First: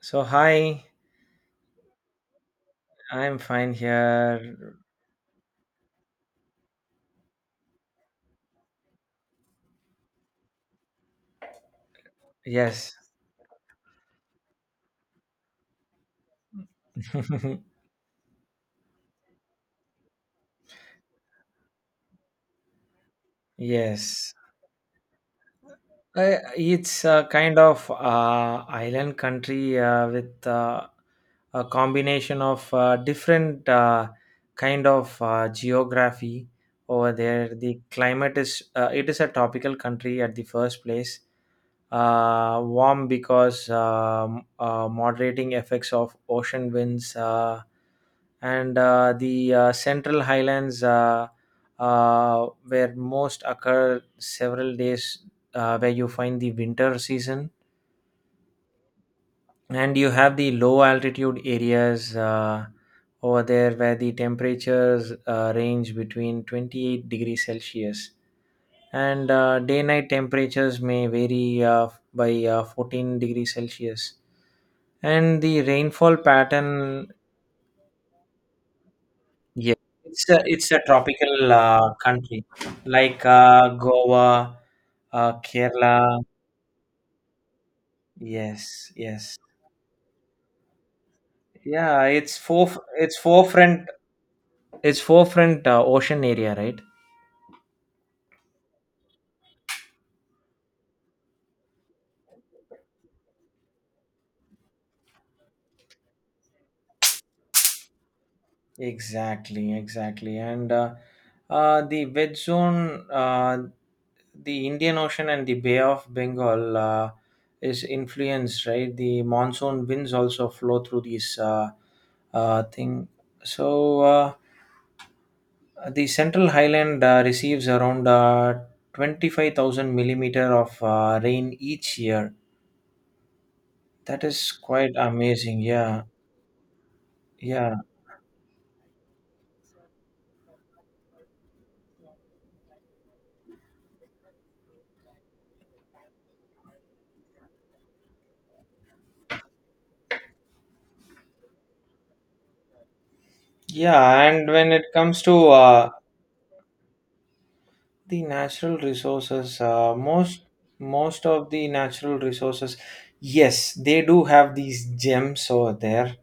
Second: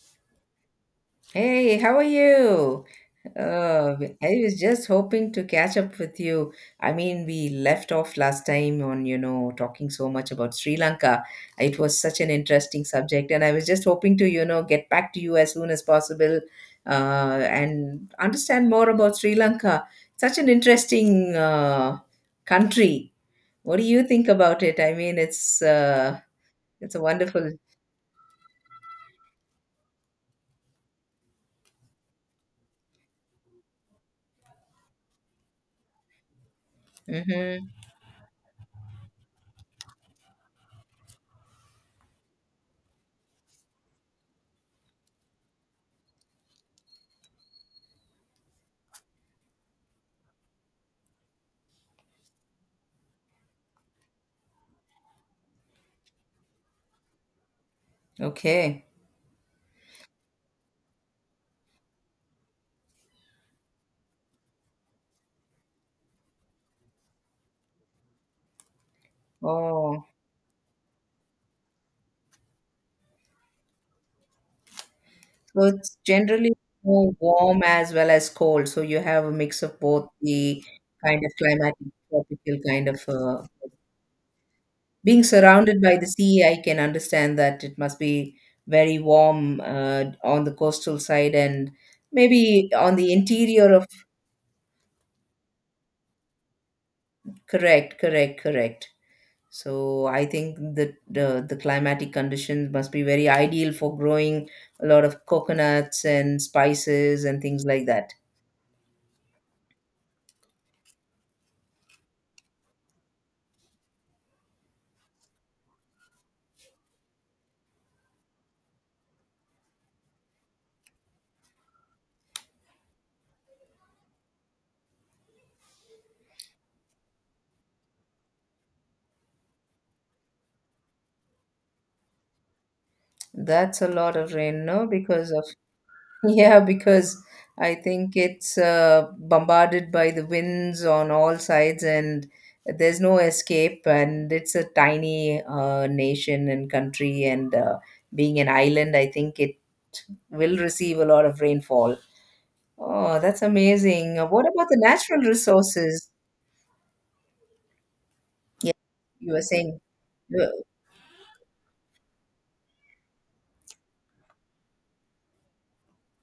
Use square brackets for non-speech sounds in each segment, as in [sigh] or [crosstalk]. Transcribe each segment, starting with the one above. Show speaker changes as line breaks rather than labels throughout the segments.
So hi,
Hey, how are you?
I'm fine
Uh, I was
here.
just hoping to catch up with you. I mean, we left off last time on, you know, talking so much about Sri Lanka. It was such an interesting
Yes,
subject, and I was just hoping to, you know, get back to you as soon as possible, uh,
[laughs]
and understand more about Sri Lanka. Such an interesting, country. What do you think
yes.
about it? I mean, it's a
It's a
wonderful.
kind of island country with a combination of different kind of geography over there. The
Mm-hmm.
climate is it is a tropical country at the first place, warm because moderating effects of ocean winds and the central highlands where most occur several days where you find the winter season,
Okay.
and you have the low altitude areas over there where the temperatures range between 28 degrees celsius, and day
Oh.
night temperatures may vary by 14 degrees celsius, and the
So it's
rainfall
generally
pattern.
more warm as well as cold. So you have a mix
Yeah,
of both
it's a,
the
it's a
kind of
tropical
climatic,
country,
tropical kind of
like Goa,
being surrounded by the
Kerala.
sea. I can understand that it must be
Yes,
very
yes.
warm on the coastal side, and
yeah it's four
maybe on the
it's
interior of.
forefront it's forefront ocean area, right?
Correct, correct, correct. So I think that the climatic conditions must be very ideal for growing a lot of coconuts and spices and things like that.
Exactly, exactly. And the wet zone, the Indian Ocean and the Bay of Bengal is influenced, right? The monsoon winds also flow through these thing. So uh, the Central Highland receives around 25,000 millimeter of rain each year.
That's a lot
That
of
is
rain, no?
quite
Because of,
amazing. Yeah,
[laughs] yeah, because I
yeah.
think it's bombarded by the winds on all sides, and there's no escape. And it's a tiny nation and country, and being an island, I think it will receive a lot of rainfall. Oh, that's amazing.
Yeah,
What
and
about
when
the
it
natural
comes to
resources?
the
Yeah,
natural
you were
resources,
saying.
most
Well.
most of the natural resources, yes, they do have these gems over there.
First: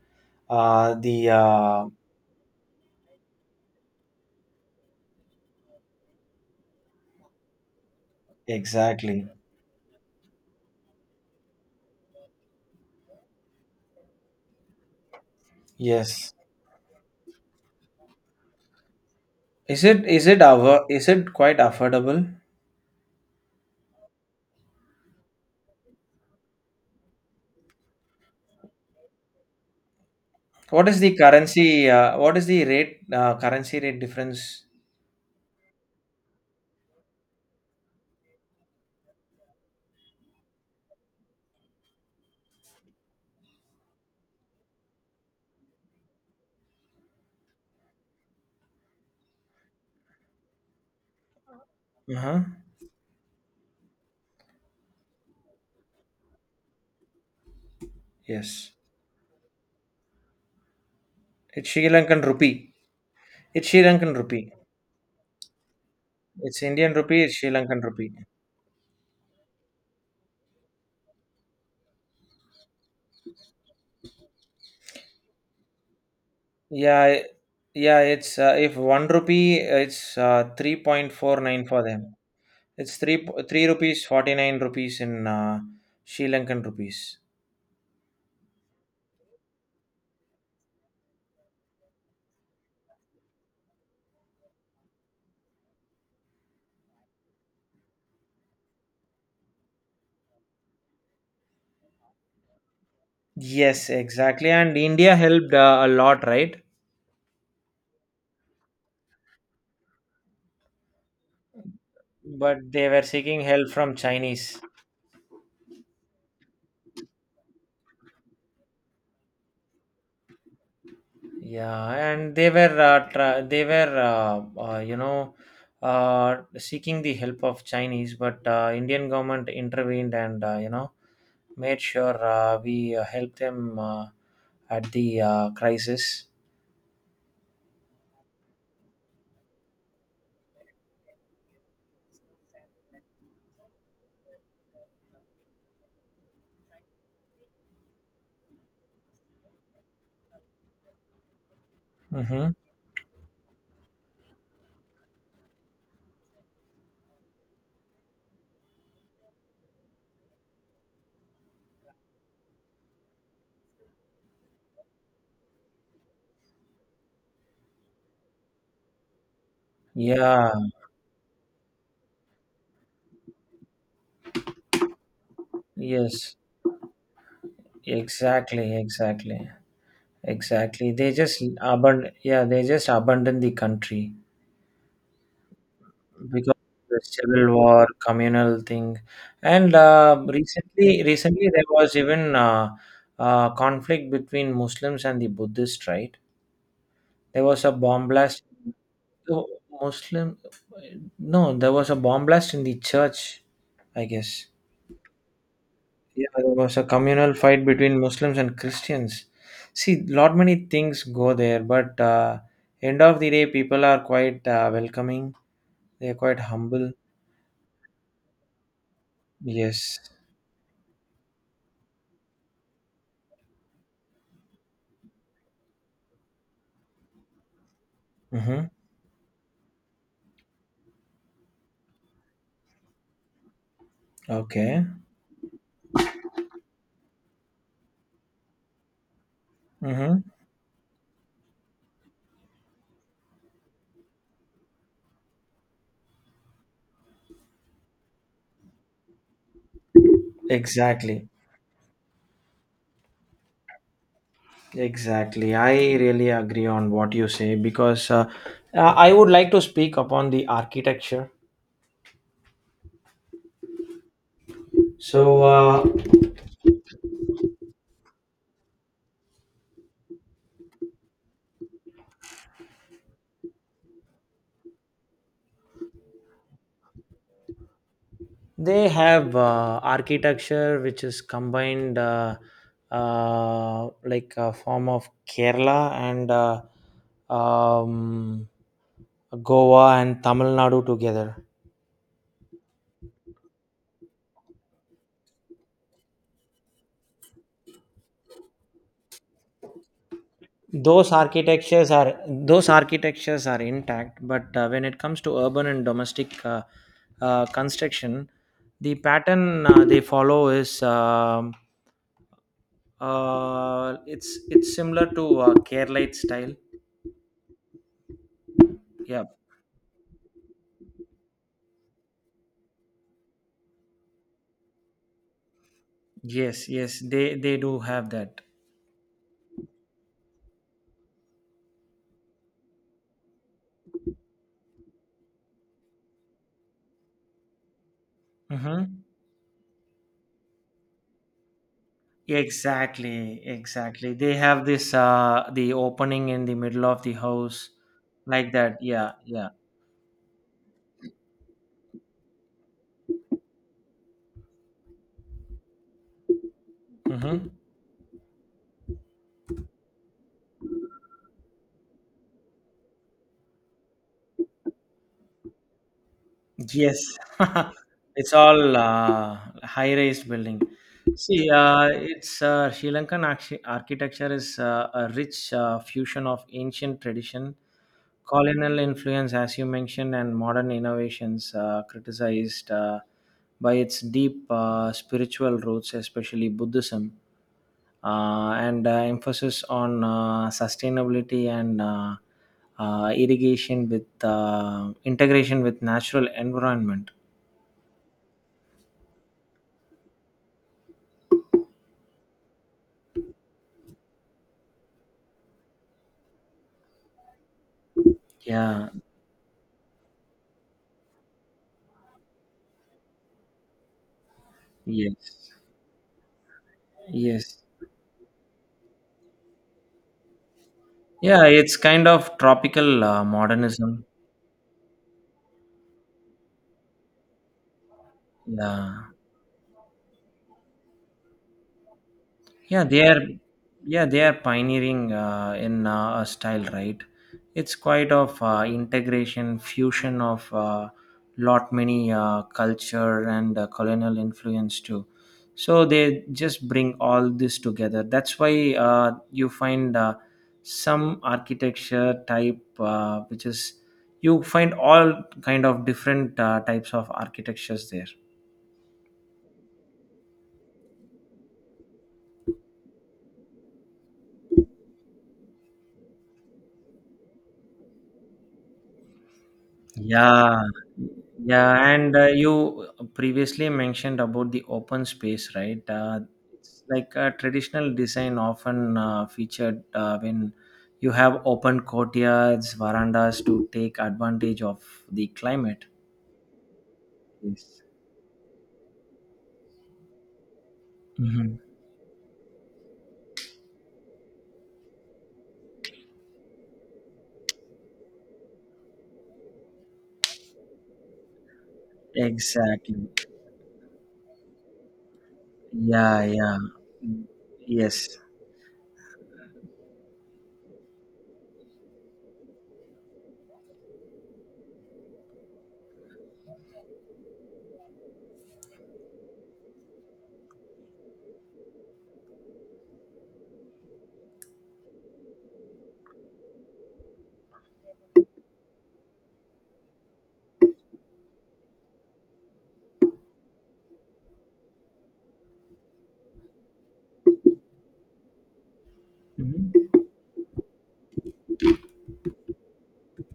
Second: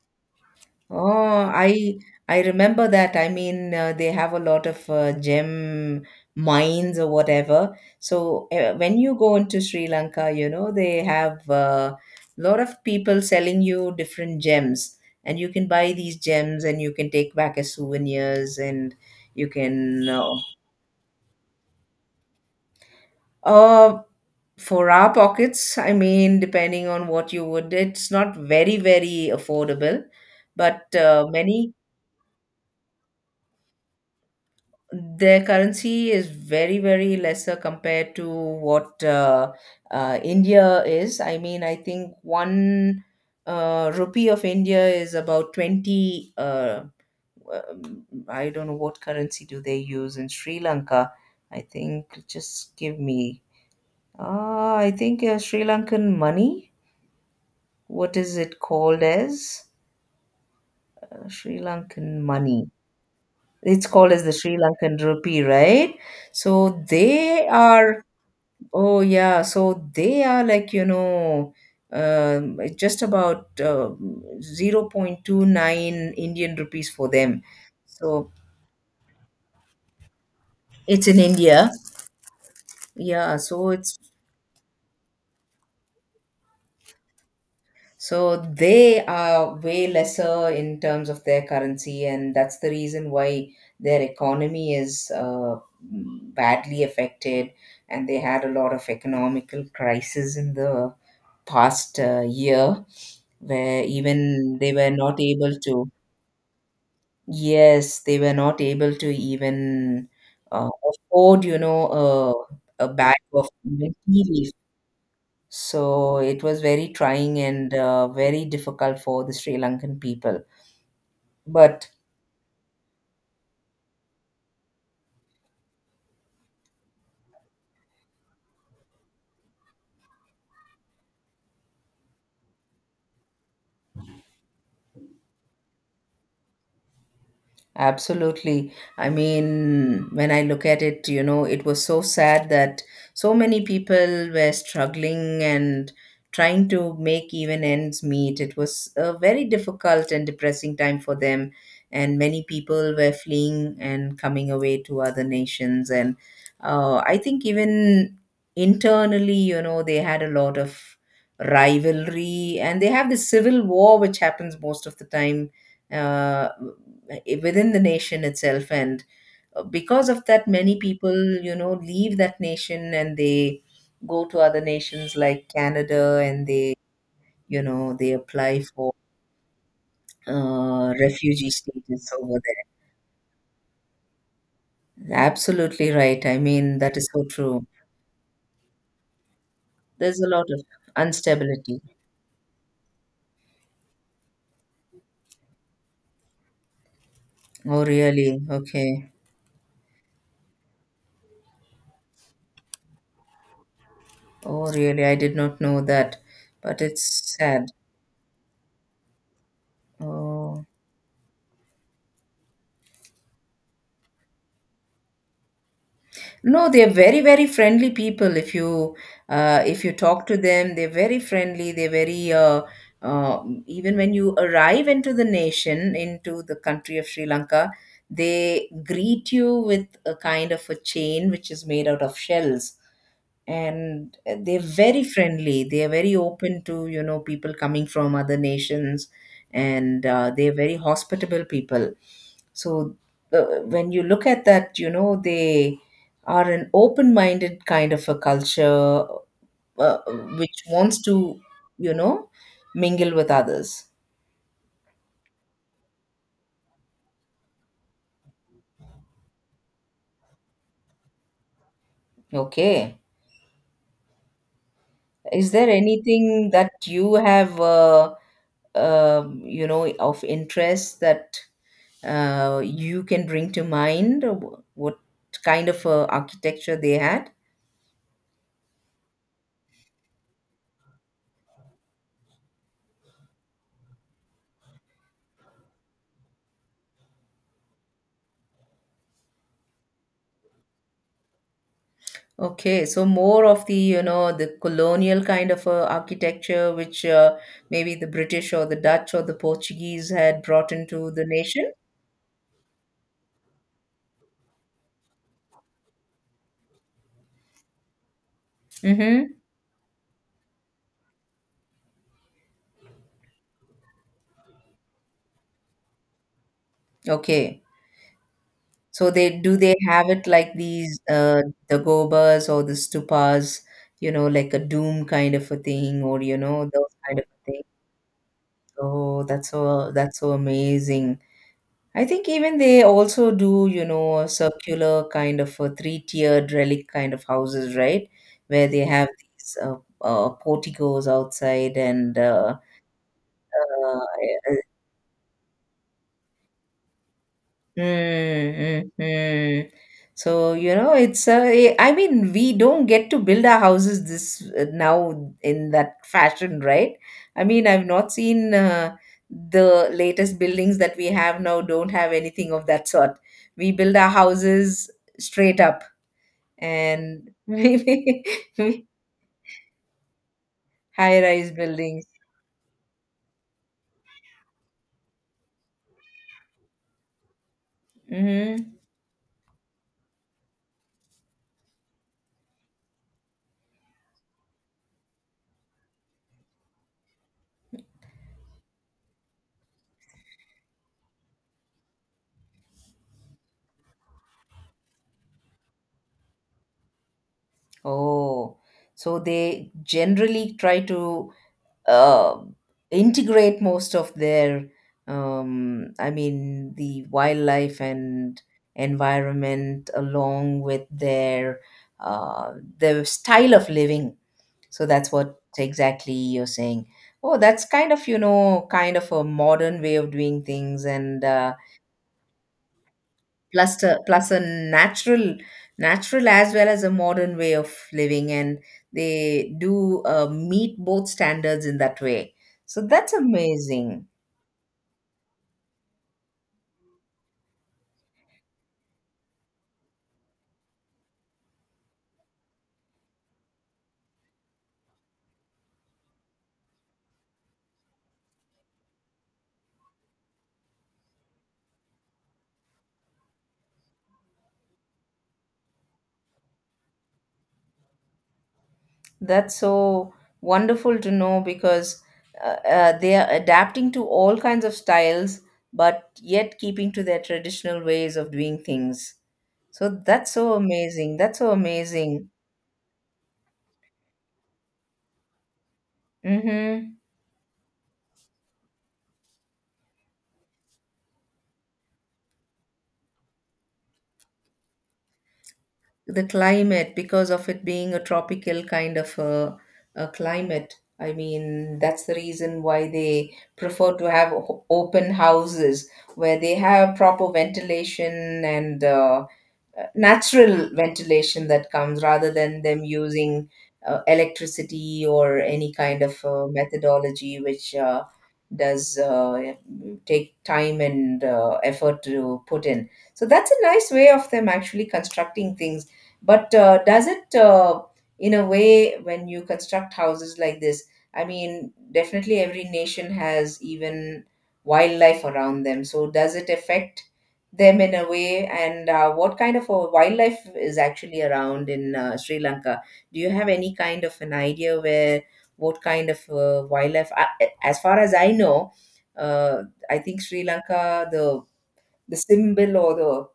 The
Oh, I remember that. I mean, they have a lot of gem mines or whatever. So when you
Exactly.
go into Sri Lanka, you know, they have a lot of people selling you different gems, and you can buy these
Yes.
gems and you can take back as souvenirs, and you
is it
can
is it our is it quite affordable?
uh, for our pockets, I mean, depending on what you would, it's not very, very affordable,
What
but
is the
many.
currency? What is the rate? Currency rate difference?
Their currency is very very lesser compared to what India is. I mean, I think one rupee of India is about 20 I don't know what currency do they use in Sri Lanka. I think
Uh-huh.
just give me I think Sri Lankan money. What is it
Yes,
called as? Sri
it's sri
Lankan
lankan rupee
money.
it's sri
It's called
lankan
as the
rupee
Sri Lankan rupee, right?
it's
So
indian rupee it's
they
sri lankan
are.
rupee
Oh yeah, so they are like, you know, just about 0.29 Indian rupees
Yeah,
for
I-
them.
yeah,
So
it's if one rupee, it's
it's in
3.49
India.
for them. It's
Yeah,
three
so it's.
rupees, 49 rupees in Sri Lankan rupees.
So they are way lesser in terms of their currency, and that's the reason why their economy is badly affected, and they had a lot of economical crisis in the past year, where
Yes, exactly.
even they
And
were
India
not
helped
able
a
to.
lot, right?
Yes, they were not able to even uh, afford, you know,
But
a
they
a
were
bag
seeking
of
help
even
from
tea leaf.
Chinese.
So it was very trying and very difficult for the Sri Lankan people. But.
Yeah, and they were you know, seeking the help of Chinese, but Indian government intervened and, you know, made sure we helped them. At the crisis.
Absolutely. I mean, when I look at it, you know, it was so sad that so many people were struggling and trying to make even ends meet. It was a very difficult and depressing time for them, and many
Mm-hmm.
people were fleeing and coming away to other nations. And I think even internally, you know, they had a lot of rivalry, and they have this civil war which happens most of the time uh, uh, within the nation itself, and because of that,
Yeah,
many people, you know, leave that nation, and they go to other nations like Canada,
yes,
and they, you know, they apply
exactly,
for
exactly, exactly. They just
refugee status
abandon,
over
yeah, they just abandon the country
there. Absolutely right. I
because
mean, that
the
is so
civil
true.
war, communal thing, and
There's a lot of
recently there
instability.
was even conflict between Muslims and the Buddhists, right? There was a
Oh
bomb
really,
blast.
okay.
Oh, Muslim, no, there was a bomb blast in the church, I guess.
Oh really, I did not know that.
Yeah, there was
But
a
it's
communal fight
sad.
between Muslims and Christians. See, lot
Oh.
many things go there, but end of the day, people are quite welcoming. They are quite
No, they're
humble.
very, very friendly people. If you, if you
Yes.
talk to them, they're very friendly. They're very even when you arrive into the nation, into the country of Sri Lanka,
Mm-hmm.
they greet you with a kind of a chain which is made out of shells, and they're
Okay.
very friendly, they're very open to, you know, people coming from other nations, and
Mm-hmm.
they're very hospitable people. So when you look at that, you know, they are an open-minded kind of a culture, uh, which wants
Exactly.
to, you know, mingle with others.
Exactly. I really agree on what you say because uh, I would like to speak upon the architecture.
Okay.
So,
Is there anything that you have, you know, of interest that you can bring to mind? What kind of architecture they had?
they have architecture which is combined like a form of Kerala and um, Goa and Tamil Nadu together.
Okay, so more of the, you know, the colonial kind of architecture, which maybe the British or the Dutch or the Portuguese had brought into
Those
the nation.
architectures are those architectures are intact, but when it comes to urban and domestic construction, the
Mm-hmm.
pattern they follow is it's similar to Keralite style.
Okay. So
Yeah.
they have it like these the gobas or the stupas, you know, like a doom kind of a thing, or you know,
Yes,
those
yes,
kind of
they
things.
do have that.
Oh, that's so amazing. I think even they also do, you know, a circular kind of a three-tiered relic kind of houses, right? Where they
Mm-hmm.
have these porticos outside, and
Exactly, exactly. They
uh,
have this the opening in the middle of the house, like that.
mm, mm,
Yeah, yeah.
mm. So, you know, I mean, we don't get to build our houses this now in that fashion, right? I
Mm-hmm.
mean, I've not seen the latest buildings that we have now don't have anything of that sort. We build our houses straight up,
Yes,
and [laughs]
[laughs]
we.
it's all high rise building. See,
High-rise buildings.
it's Sri Lankan architecture is a rich fusion of ancient tradition,
Mm-hmm.
colonial influence, as you mentioned, and modern innovations criticized by its deep spiritual roots, especially Buddhism, and emphasis on sustainability and irrigation with integration with natural environment.
Oh, so they generally try to uh, integrate most of their I mean, the wildlife and
Yeah.
environment along with uh, their style of living. So that's what
Yes.
exactly you're saying. Oh,
Yes.
that's kind of, you know, kind of a modern way of doing things, and
Yeah. It's kind of tropical
plus a,
modernism.
plus a Natural as well as a modern way of living, and
Yeah.
they do meet both standards in that way.
yeah
So
they
that's
are
amazing.
yeah, they are pioneering in a style, right? It's quite of integration fusion of lot many culture and colonial influence too, so they just bring all this together. That's why you find some architecture type which is, you find all kind of different types of architectures there.
That's so wonderful to know, because they are adapting to all kinds of styles, but yet keeping to their traditional ways of doing things. So that's so
Yeah,
amazing, that's so
yeah, and
amazing.
you previously mentioned about the open space, right? It's
Mm-hmm.
like a traditional design often featured when you have open courtyards, verandas to take advantage of the climate.
The climate, because of it
Yes.
being a tropical kind of a climate. I
Hmm.
mean, that's the reason why they prefer to have open houses where they have proper ventilation, and natural ventilation that comes rather than them
Exactly.
using electricity or any kind
Yeah,
of
yeah.
methodology, which
Yes.
does take time and effort to put in. So that's a nice way of them actually constructing things. But does it, in a way, when you construct houses like this, I mean, definitely every nation has even wildlife around them. So does it affect them in a way, and what kind of a wildlife is actually around in Sri Lanka? Do you have any kind of an idea where what kind of wildlife, I, as far as I know, uh,
Hmm.
I think Sri Lanka, the symbol or the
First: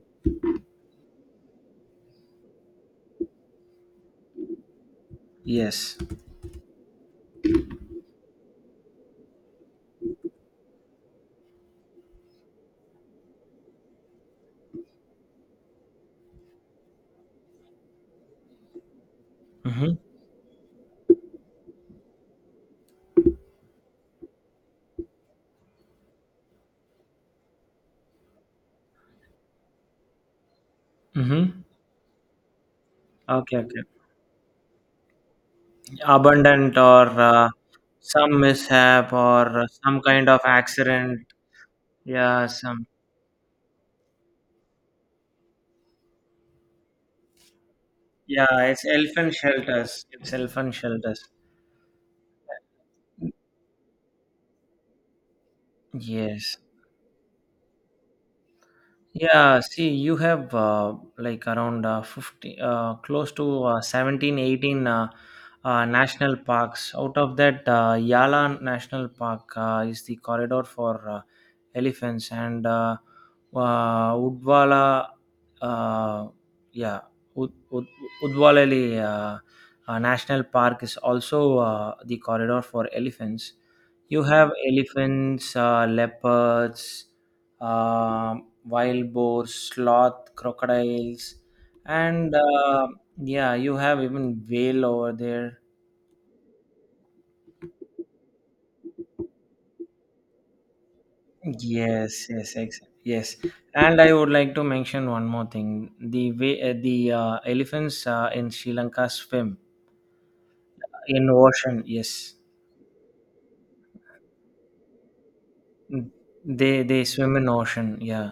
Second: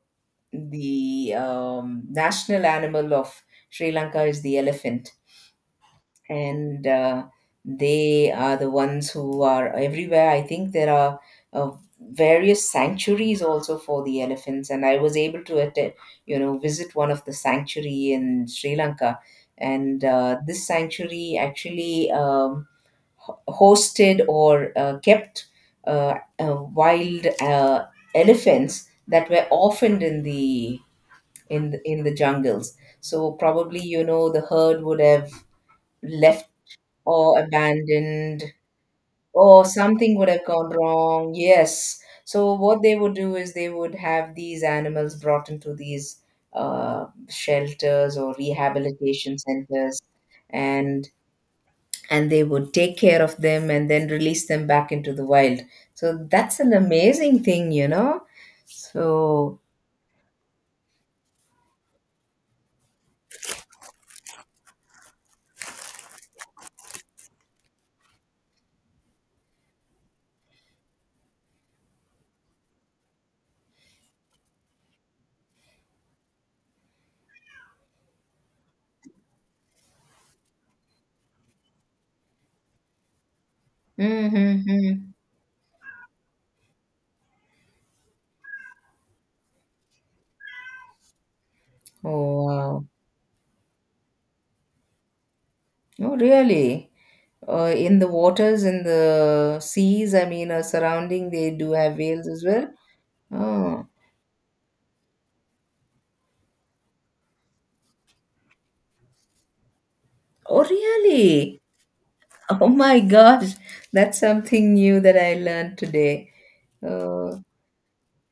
the um, national animal of Sri Lanka is the elephant,
Yes.
and they are the ones who are everywhere. I think there are uh, various sanctuaries also for the elephants, and I was able to attend, you know, visit one of the sanctuary in Sri Lanka,
Mm-hmm.
and this sanctuary actually hosted or kept wild elephants that were orphaned in the
Mm-hmm.
in the jungles. So
Okay,
probably,
okay.
you know, the herd would have left
Abundant or
or
some
abandoned,
mishap
or
or some
something would
kind of
have gone
accident.
wrong. Yes.
Yeah,
So what
some.
they would do is they would have these animals brought into these shelters or
Yeah, it's elfin
rehabilitation centers,
shelters. It's elfin
and
shelters.
and they would take care of them and then release them back into the wild. So
Yes.
that's an amazing thing, you know. So,
Yeah, see, you have like around 50, close to 17, 18 national parks. Out of that, Yala National Park is the corridor for elephants, and Udwala, uh, yeah, Ud, Ud, Udwalali National Park is also the corridor for elephants. You have
mm-hmm.
elephants, leopards. Um, Wild boars, sloth, crocodiles, and
Oh wow.
yeah, you have even whale over there.
Oh really? In the waters, in the seas, I mean, surrounding, they do have whales
Yes,
as
yes,
well.
yes.
Oh.
And I would like to mention one more thing: the way the elephants in Sri Lanka swim
Oh
in
really.
ocean. Yes.
Oh my gosh. That's something new that I learned today.
They
uh,
swim in ocean, yeah.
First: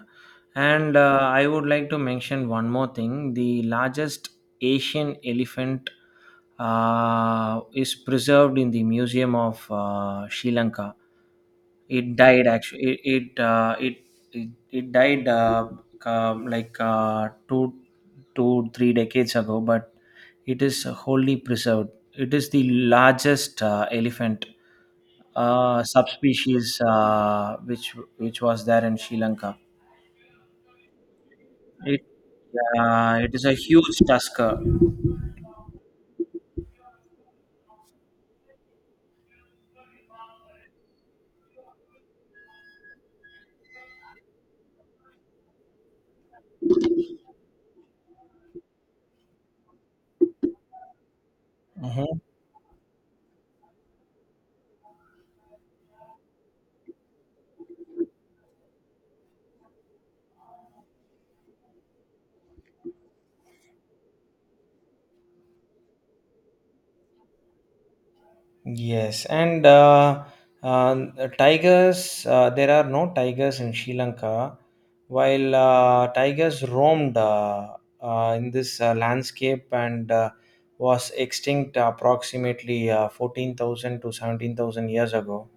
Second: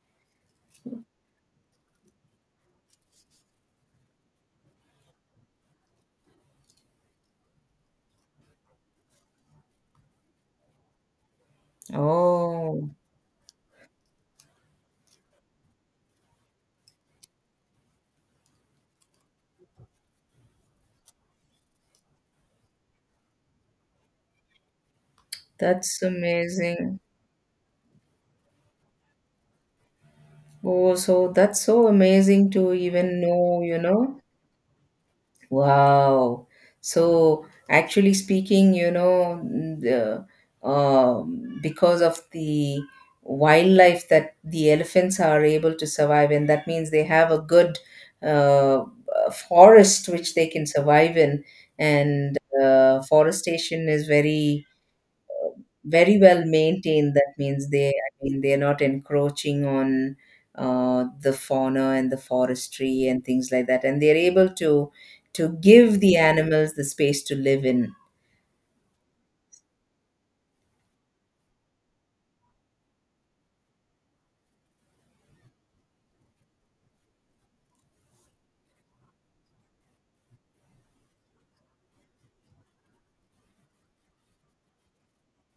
And I would like to mention one more thing, the largest Asian elephant is preserved in the museum of Sri Lanka. It died
oh,
actually, it died like two, three decades ago, but it is wholly preserved. It is the largest elephant
that's
subspecies
amazing.
which was there in Sri Lanka.
Oh, so that's so
It
amazing to even
it is a
know, you
huge
know.
tusker.
Wow. So actually speaking, you know, the, because of the wildlife that the elephants are able to survive in, that means they have a good uh, forest which they can survive in,
Mhm.
and forestation is very very well maintained. That means they, I mean, they're not encroaching on the fauna and the forestry and things like that, and they're able to give the animals the space to live in.
Yes, and uh, tigers, there are no tigers in Sri Lanka, while tigers roamed in this landscape and was extinct approximately 14,000 to 17,000 years ago.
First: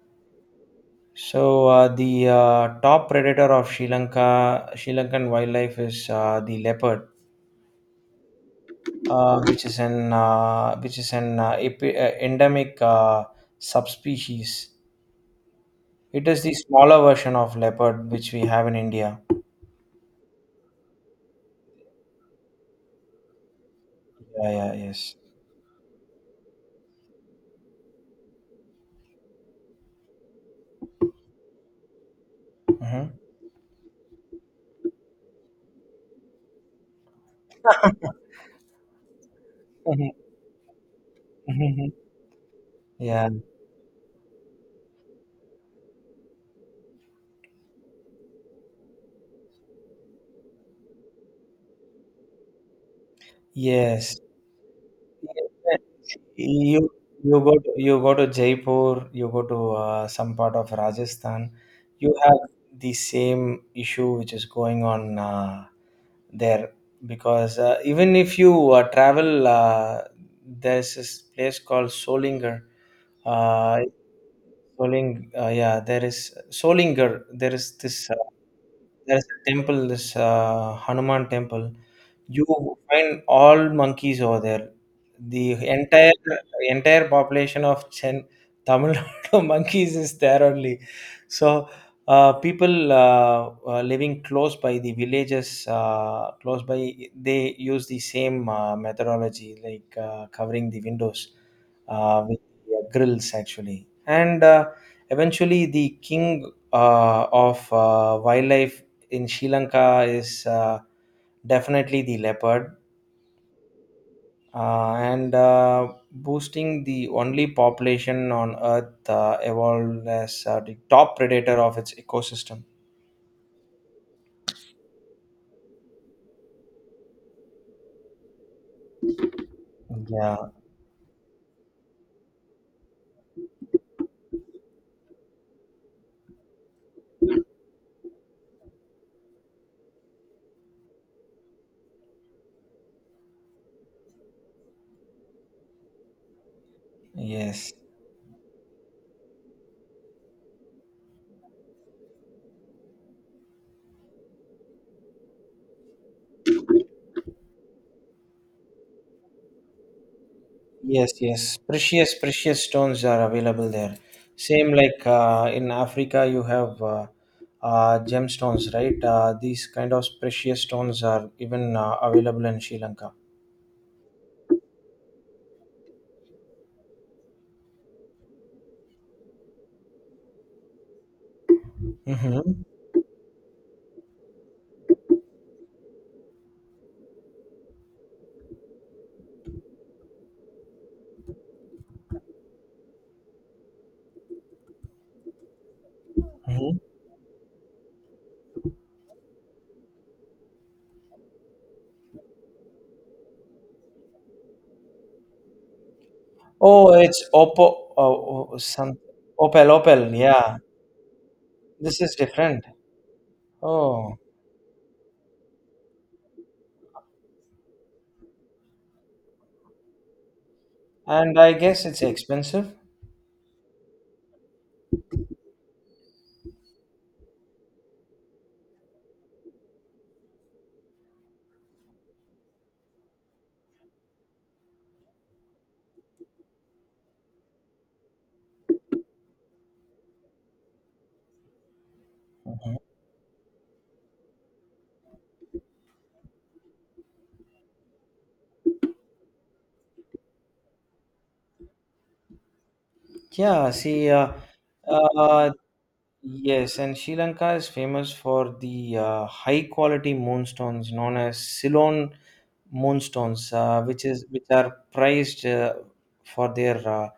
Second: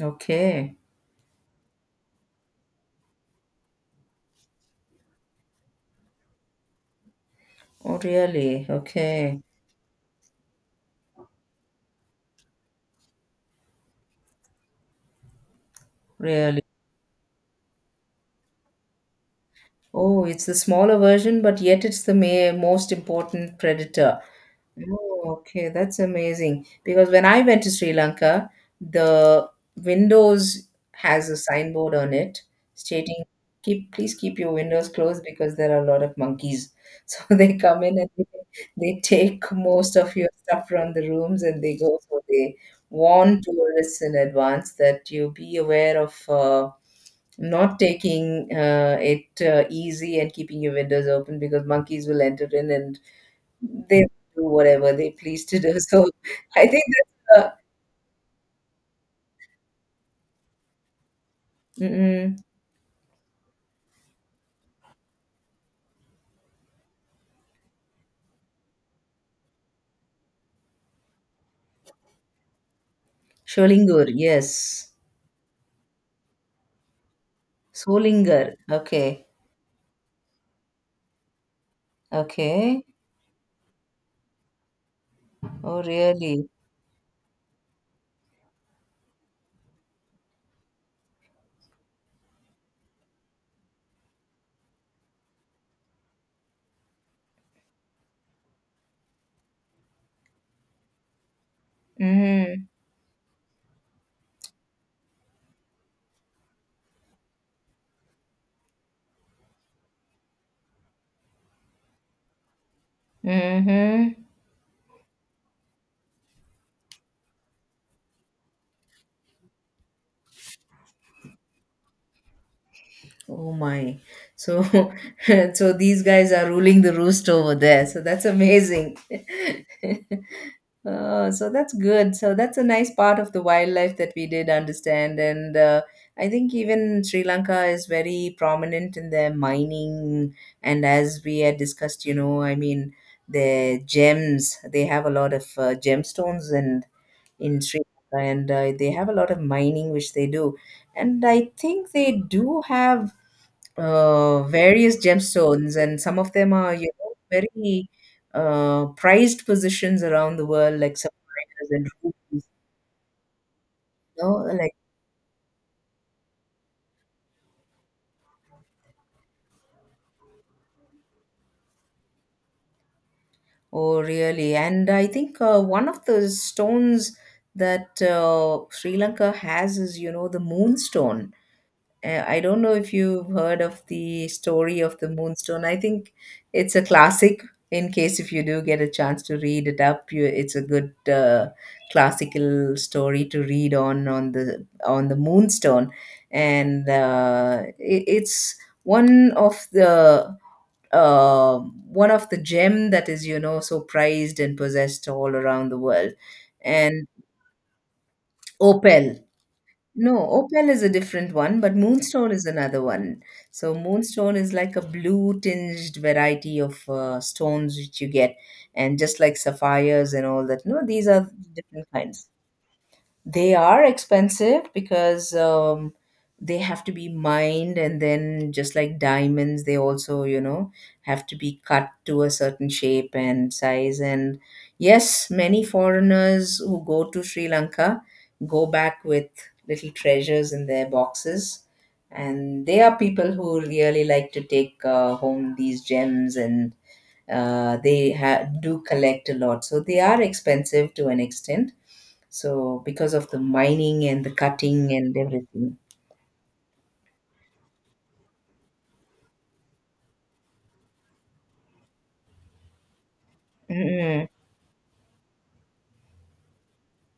Okay.
So, the top predator of Sri Lanka, Sri Lankan wildlife is the leopard,
Oh, really? Okay.
which is an epi- endemic subspecies. It is the
Really.
smaller version of leopard which we have in India.
Oh, it's the smaller version, but yet it's the most important predator.
Yeah, yeah, yes.
Oh, okay, that's amazing. Because when I went to Sri Lanka, the windows has a signboard on it stating, "Keep, please keep your windows closed because there are a lot of monkeys." [laughs] So they come in, and they take most of your stuff from the rooms and they
Hmm.
go. So they
[laughs] Yeah,
warn tourists in advance that you be aware of, not taking it easy and keeping your windows open, because monkeys will enter in and they
yes.
do whatever they please to do. [laughs] So I think
You you
that's
go to, you go to Jaipur, you go to some part of Rajasthan, you
mm-mm.
have the same issue which is going on there, because even if you travel, there's this place called Solinger. Uh,
Schoellinger, yes.
Yeah, there is Solinger. There is this
Solinger.
there is
Okay.
a temple, this Hanuman temple. You
Okay.
find all monkeys over there. The
Oh,
entire
really?
entire population of Chen Tamil [laughs] Nadu monkeys is there only. So people living close by the villages, close by, they use the same methodology like covering the windows with
Mm-hmm.
grills actually. And eventually, the king of wildlife in Sri Lanka is definitely the leopard,
Mm-hmm.
and boosting the only population on Earth evolved as the top predator of its ecosystem.
Oh my. So [laughs] so these guys are ruling the roost over there. So that's amazing.
Yeah.
[laughs] Oh, so that's good. So that's a nice part of the wildlife that we did understand. And I think even Sri Lanka is very prominent in their mining. And as we had discussed, I mean, their gems, they have a lot of gemstones and in
Yes.
Sri Lanka, and they have a lot of mining which they do. And I think they do have various gemstones, and some of them are, you know, very prized positions around the world, like
Yes. Yes.
sapphires and
Precious,
rubies.
precious stones are available there.
You know,
Same
like
like in Africa, you have gemstones, right? These kind of precious stones are even available in Sri Lanka.
oh, really? And I think one of the stones that Sri Lanka has is, you know, the moonstone. I
Hmm.
don't know if you've heard of the story of the Moonstone. I think it's a classic. In case if you do get a chance to read it up, you, it's a good classical story to read on on the Moonstone,
Hmm.
and it's one of the one of the gem that is, you know, so prized and possessed all around the world,
Oh,
and
it's Oppo, oh, oh, some
opal
opal, opal.
no,
Yeah,
opal is a different one, but
this is
moonstone is
different.
another one. So
Oh,
moonstone is like a blue tinged variety of stones which you get, and just like sapphires and all that. No, these are
and I guess
different
it's
kinds.
expensive.
They are expensive because they have to be mined, and then just like diamonds, they also, you know, have to be cut to a certain shape and size. And yes, many foreigners who go to Sri Lanka go back with little treasures in their boxes. And they are people who really like to take home these gems and do collect a lot, so they are expensive to an extent, so because of the
Yeah,
mining
see,
and the cutting and
uh,
everything.
yes, and Sri Lanka is famous for the high quality moonstones known as Ceylon moonstones, which is
Mm.
which are prized for their uh,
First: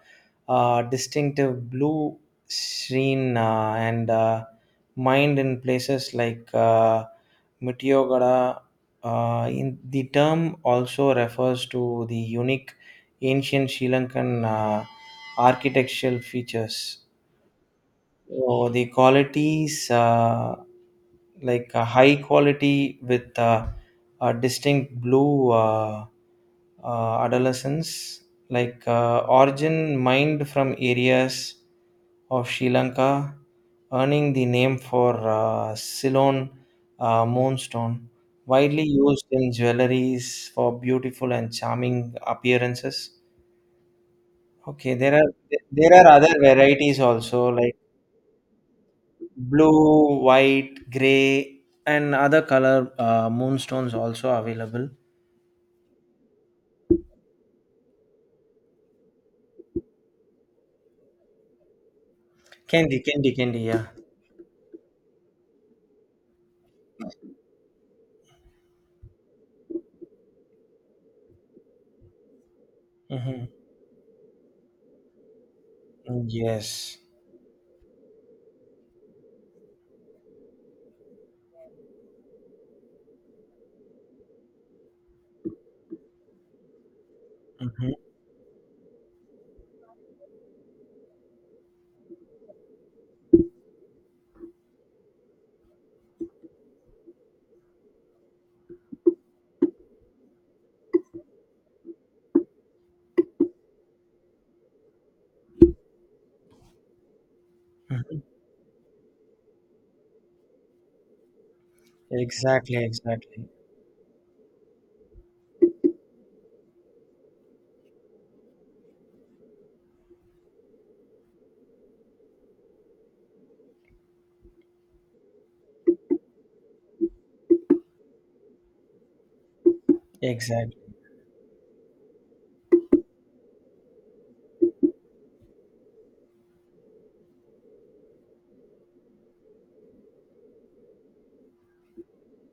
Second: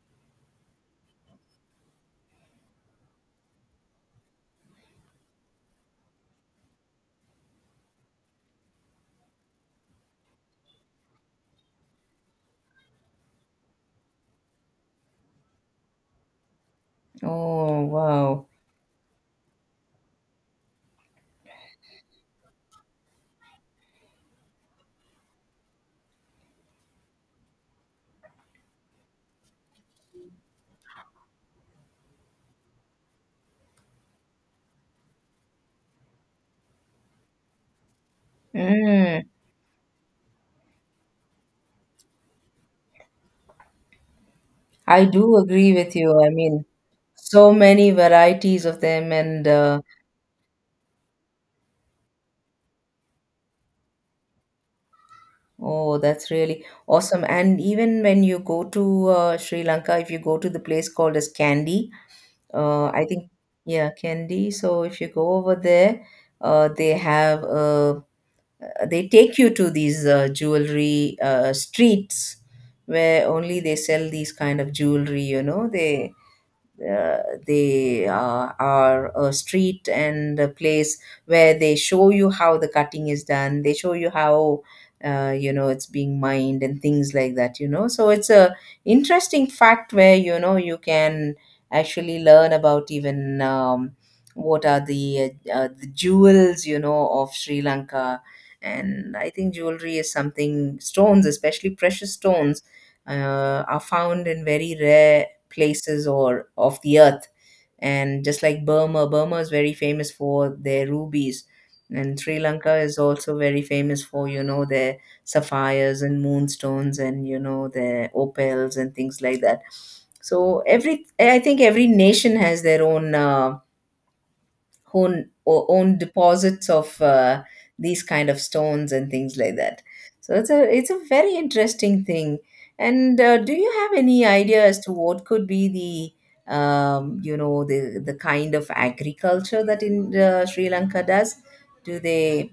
uh, distinctive blue sheen and mined in places like Meteorgada. In the term also refers to the unique ancient Sri Lankan architectural features.
Oh, wow.
So the qualities like a high quality with a distinct blue adolescence, like origin mined from areas of Sri Lanka, earning the name for Ceylon moonstone, widely
Mm.
used in jewelries for beautiful and charming appearances. Okay,
I
there
do
are
agree with
there are
you, I
other
mean,
varieties also
so
like
many varieties of them and
blue, white, gray, and other color moonstones also available.
oh, that's really awesome. And even when you go to Sri Lanka, if you go to the place called as Candy, I think
Candy. Yeah.
yeah, Candy, so if you go over there, they have a they take you to these jewelry streets where
Mm-hmm.
only they sell these kind of jewelry, you know, they
Yes.
are a street and a place where they show you how the cutting is done, they show you how you know, it's being mined and things like that, you know,
Mm-hmm.
so it's a interesting fact where, you know, you can actually learn about even what are the jewels, you know, of Sri Lanka. And I think jewelry is something stones, especially precious stones, are found in very rare places or of the earth.
Mm-hmm.
And just like Burma, Burma is very famous for their rubies. And Sri Lanka
Exactly.
is also
Exactly.
very famous for, you know, their sapphires and moonstones and, you know, their opals and things like that. So every, I think every nation has their own own deposits of these kind of stones and things like that. So it's a
Exactly.
it's a very interesting thing. And do you have any idea as to what could be the you know, the kind of agriculture that in Sri Lanka does? Do they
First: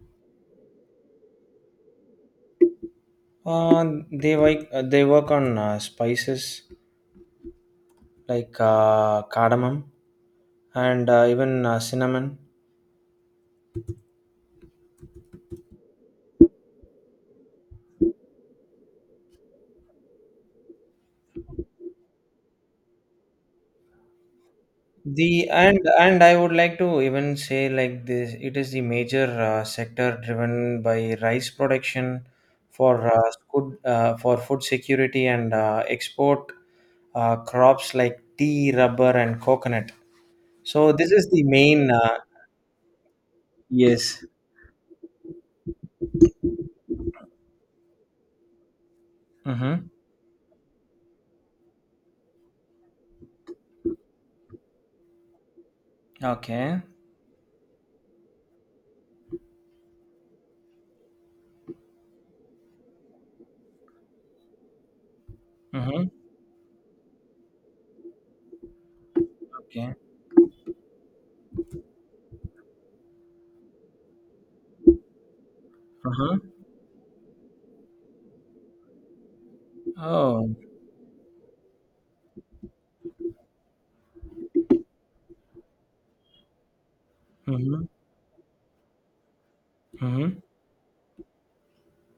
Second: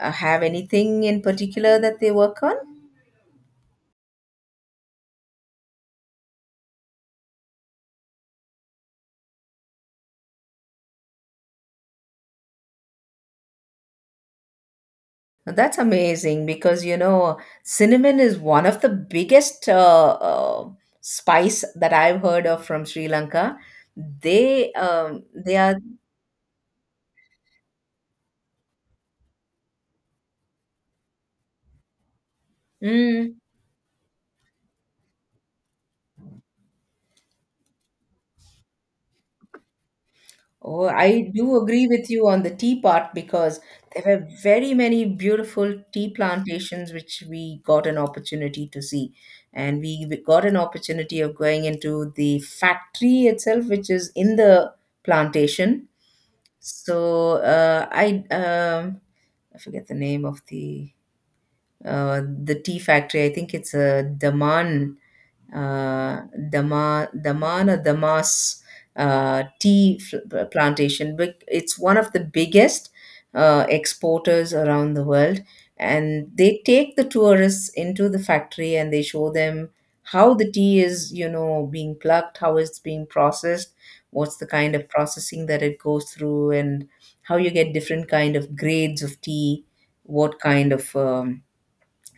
have anything in particular that they work on?
They like they work on spices like cardamom and even cinnamon.
That's amazing because, you know, cinnamon is one of the biggest spice that I've heard of from Sri Lanka.
The
They are.
and I would like to even say like this, it is the major sector driven by rice production for
Mm,
food for food security and export crops like tea, rubber, and coconut.
oh,
So this is
I
the
do agree
main.
with you on the tea part because there
Yes.
were very many beautiful tea plantations which we got an opportunity to see,
Mm-hmm.
and we got an opportunity of going into the factory itself, which is in the plantation.
Okay.
So I forget the name of the tea factory. I think it's a Daman
Mm-hmm.
uh, Dama, Damana Damas
Okay.
plantation. But it's one of the biggest exporters around the world, and
Uh-huh.
they take the tourists into the factory and they show them how the
Oh.
tea is, you know, being plucked, how it's being processed, what's the kind of processing that it goes through, and how you get
Mm-hmm.
different kind of grades of tea, what
Mm-hmm.
kind of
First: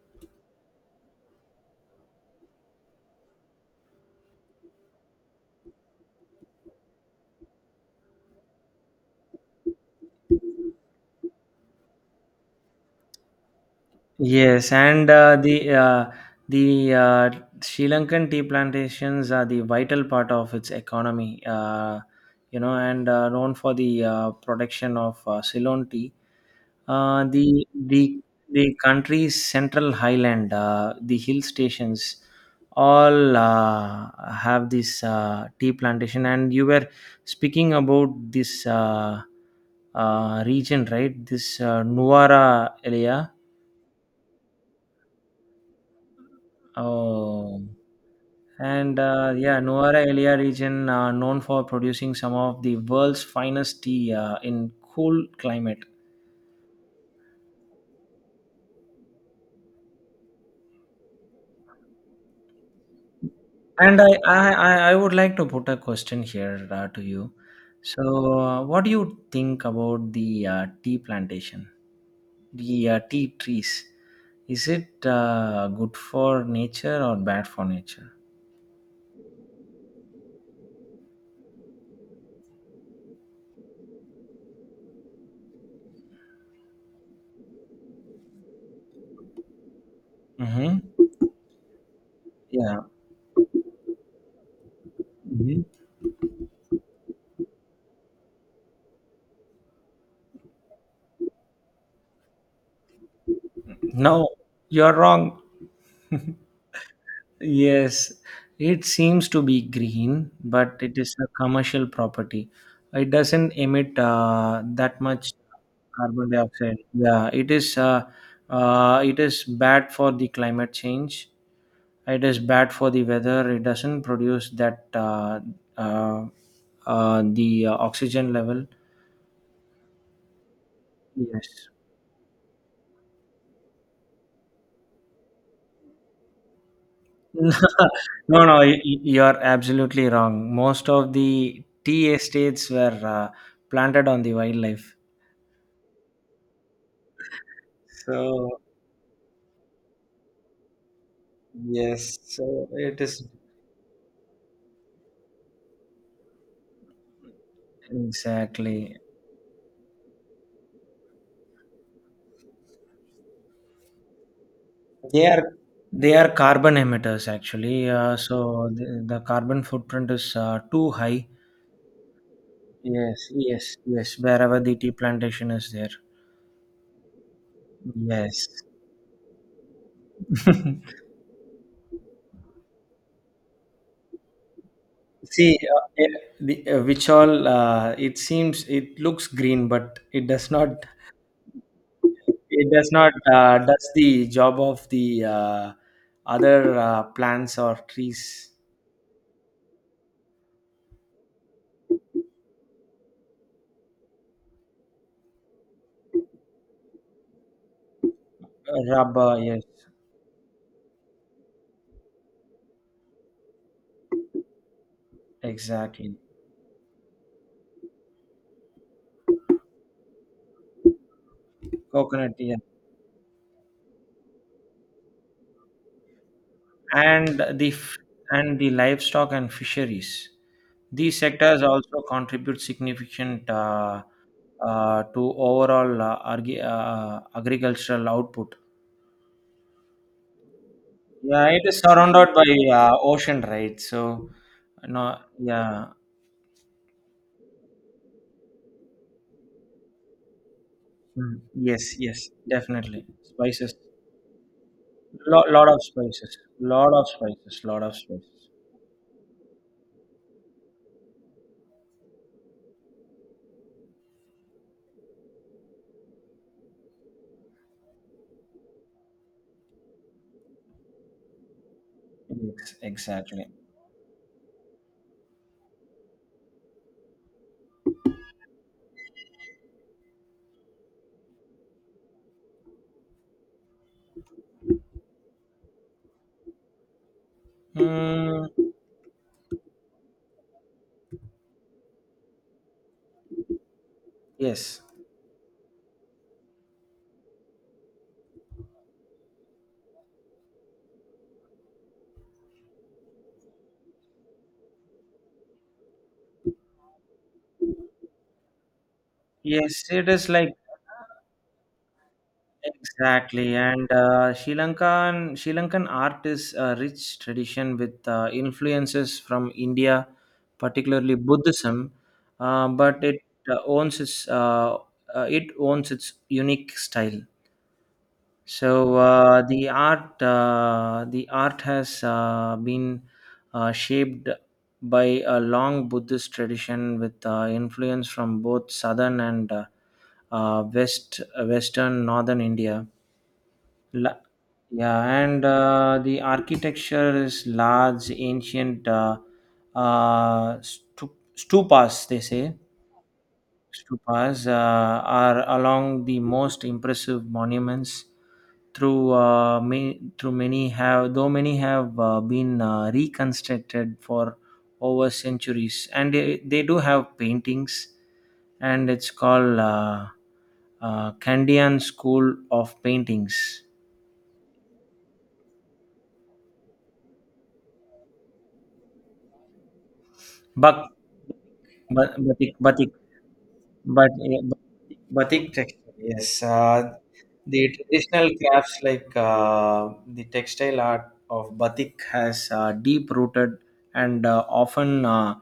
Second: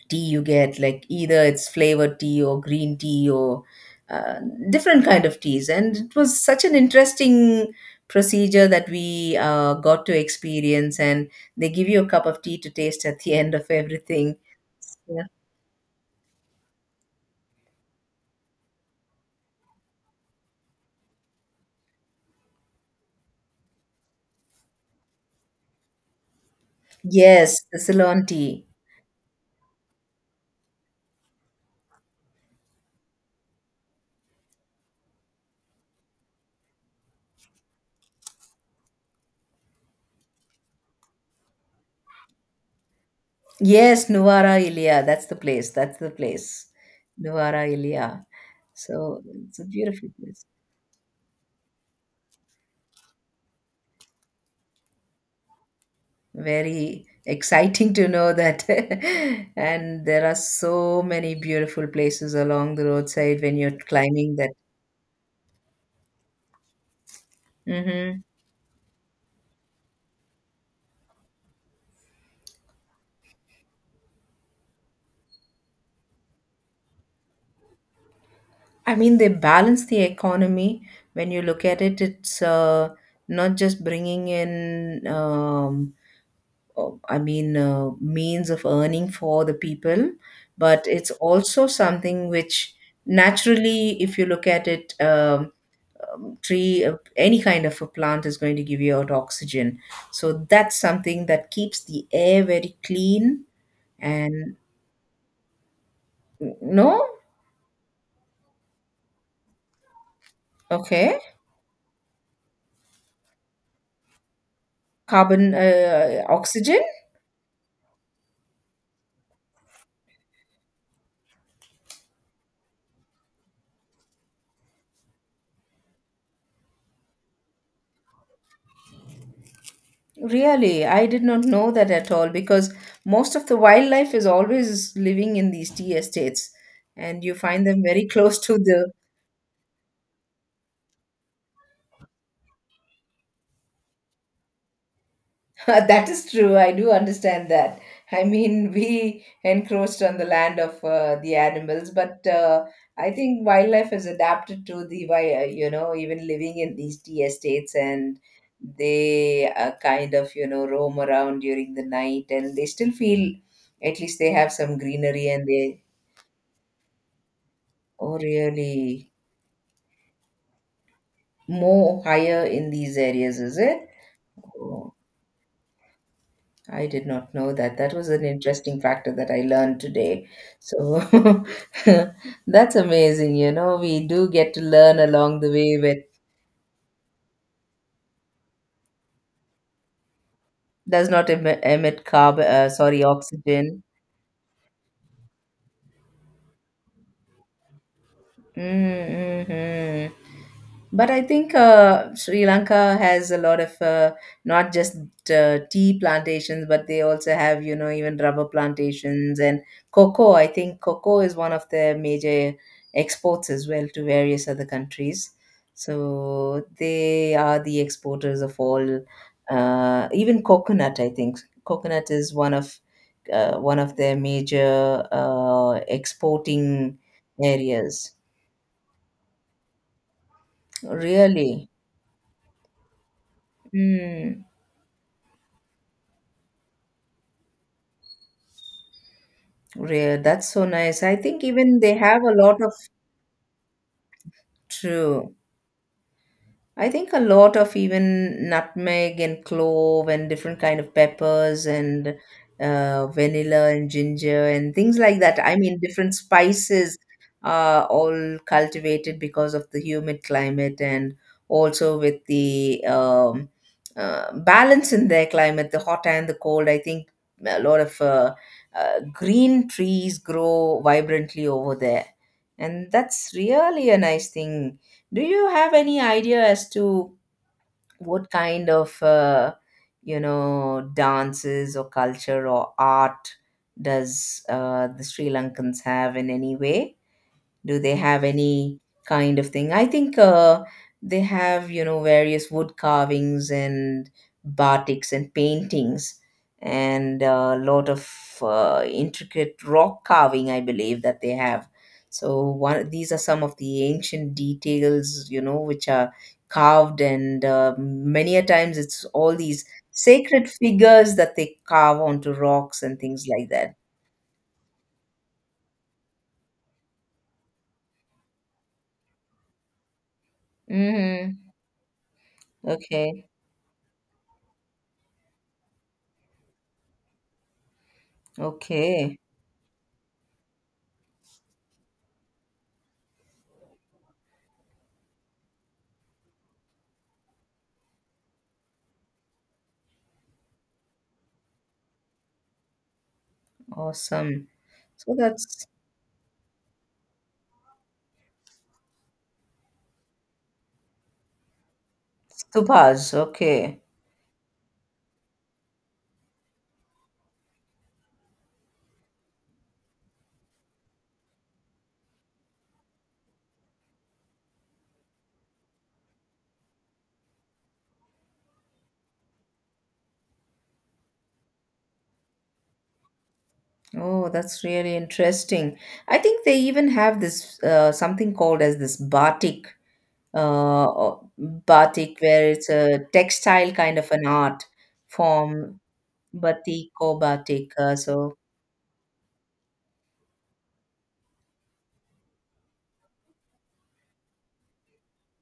tea you get, like either it's flavored tea or green tea or uh, different kind of teas, and it was such an interesting procedure that we got to experience. And they give you a cup of tea to taste at the [laughs] end of everything.
Yes, and
Yeah.
the Sri Lankan tea plantations are the vital part of its economy. You know, and known for the production of Ceylon tea. Uh,
Yes,
the
the Ceylon
the
tea.
the country's central highland, the hill stations, all have this tea plantation. And you were speaking about this region, right? This Nuwara area.
Yes, Nuwara ilia that's the place, that's the place,
Oh,
Nuwara ilia
and
so
yeah,
it's a
Nuara
beautiful
Elia
place.
region known for producing some of the world's finest tea in cool climate.
Very exciting to know that. [laughs] And there are so many beautiful places along the roadside when you're
And
climbing that.
I would like to put a question here to you. So,
Hmm.
what do you think about the tea plantation, the tea trees? Is it good for nature or bad for nature?
I mean, they balance the economy. When you look at it, it's not just bringing in, oh, I mean, means of earning for the people, but
Mm-hmm.
it's also something which
Yeah.
naturally, if you look at it,
Hmm.
tree any kind of a plant is going to give you out oxygen, so that's something that keeps the air very clean
No,
and
you're wrong. [laughs]
no
Yes, it seems to be green, but it is
okay
a commercial property. It doesn't emit that much
carbon,
carbon dioxide.
oxygen.
Yeah, it is. It is bad for the climate change. It is bad for the weather. It doesn't produce that uh, the oxygen level.
Really, I did not
Yes.
know that at all, because most of the wildlife is always living in these tea estates, and you find them very [laughs]
[laughs]
close
No,
to
no,
the
you're absolutely wrong. Most of the tea estates were planted on the wildlife.
[laughs] that is true. I do understand that. I
So
mean, [laughs] we encroached on the land of the animals,
yes,
but
so it
I
is.
think wildlife has adapted to the, you know, even living in these tea estates, and
Exactly.
they kind of, you know, roam around during the night and they still feel at least they have some
They
greenery and
are
they,
They are carbon emitters actually.
oh,
So the,
really,
the carbon footprint is too high.
more higher in these
Yes,
areas, is
yes,
it?
yes. Wherever the tea
Oh.
plantation is there.
I did not know that. That was an
Yes.
interesting factor that I learned today. So
[laughs]
[laughs] that's amazing. You know, we do get to learn along the
See,
way with
the, which all it seems it looks green, but it does not.
does not emit, emit carbon,
It does
sorry,
not
oxygen.
does the job of the other plants or trees.
Mm-hmm. But I think Sri Lanka has a lot of not just tea plantations, but they also have, you know, even rubber plantations
Rubber,
and
yes.
cocoa. I think cocoa is one of their major exports as well to various other countries.
Exactly.
So they are the exporters of all, even coconut, I think. Coconut is
Coconut, yeah.
one of their major exporting
And the f-
areas.
and the livestock and fisheries. These sectors
Really?
also contribute significant
Mm,
to overall agricultural output.
real. That's so nice. I think
Yeah, it
even
is
they have
surrounded
a
by
lot of
ocean, right? So, no,
true.
yeah,
I think a lot of even nutmeg and clove and different kind of
mm,
peppers
yes,
and
yes, definitely.
vanilla
Spices,
and ginger and things like that.
lot,
I
lot
mean,
of
different
spices, lot
spices
of spices, lot
are
of
all
spices.
cultivated because of the humid climate and also with the balance in their climate, the hot and the cold. I think a lot of green trees grow vibrantly over there,
Yes,
and that's
exactly.
really a nice thing. Do you have any idea as to what kind of, you know, dances or culture or art does the Sri Lankans have in any way? Do they have
Mm,
any kind of thing? I think they have, you know, various wood carvings and
yes,
batiks and paintings and a lot of intricate rock carving, I believe, that they have. So one, these are some of the ancient details, you know, which are carved, and many a times it's all these
yes, it is
sacred
like.
figures that they carve onto rocks and things like
Exactly,
that.
and Sri Lankan art is a rich tradition with influences from India, particularly
Mm-hmm.
Buddhism, but
Okay.
uh, owns its uh, it owns its unique style. So
Okay.
the art has been shaped by a long Buddhist tradition with influence from both southern and western northern India. La-
Awesome.
yeah,
So
and
that's
the architecture is large, ancient stupas, they say.
Subhas. Okay.
Stupas are along the most impressive monuments. Through may, through many have though many have been reconstructed for over centuries, and they do have paintings, and it's called Candian School of Paintings.
Oh, that's really interesting. I think they even have this something called as this batik,
But
batik, where
Batik,
it's
batik,
a textile kind of
but
an
yeah,
art
batik
form,
textile. Yes,
batik or
the
batik.
traditional
So
crafts like the textile art of batik has deep rooted and often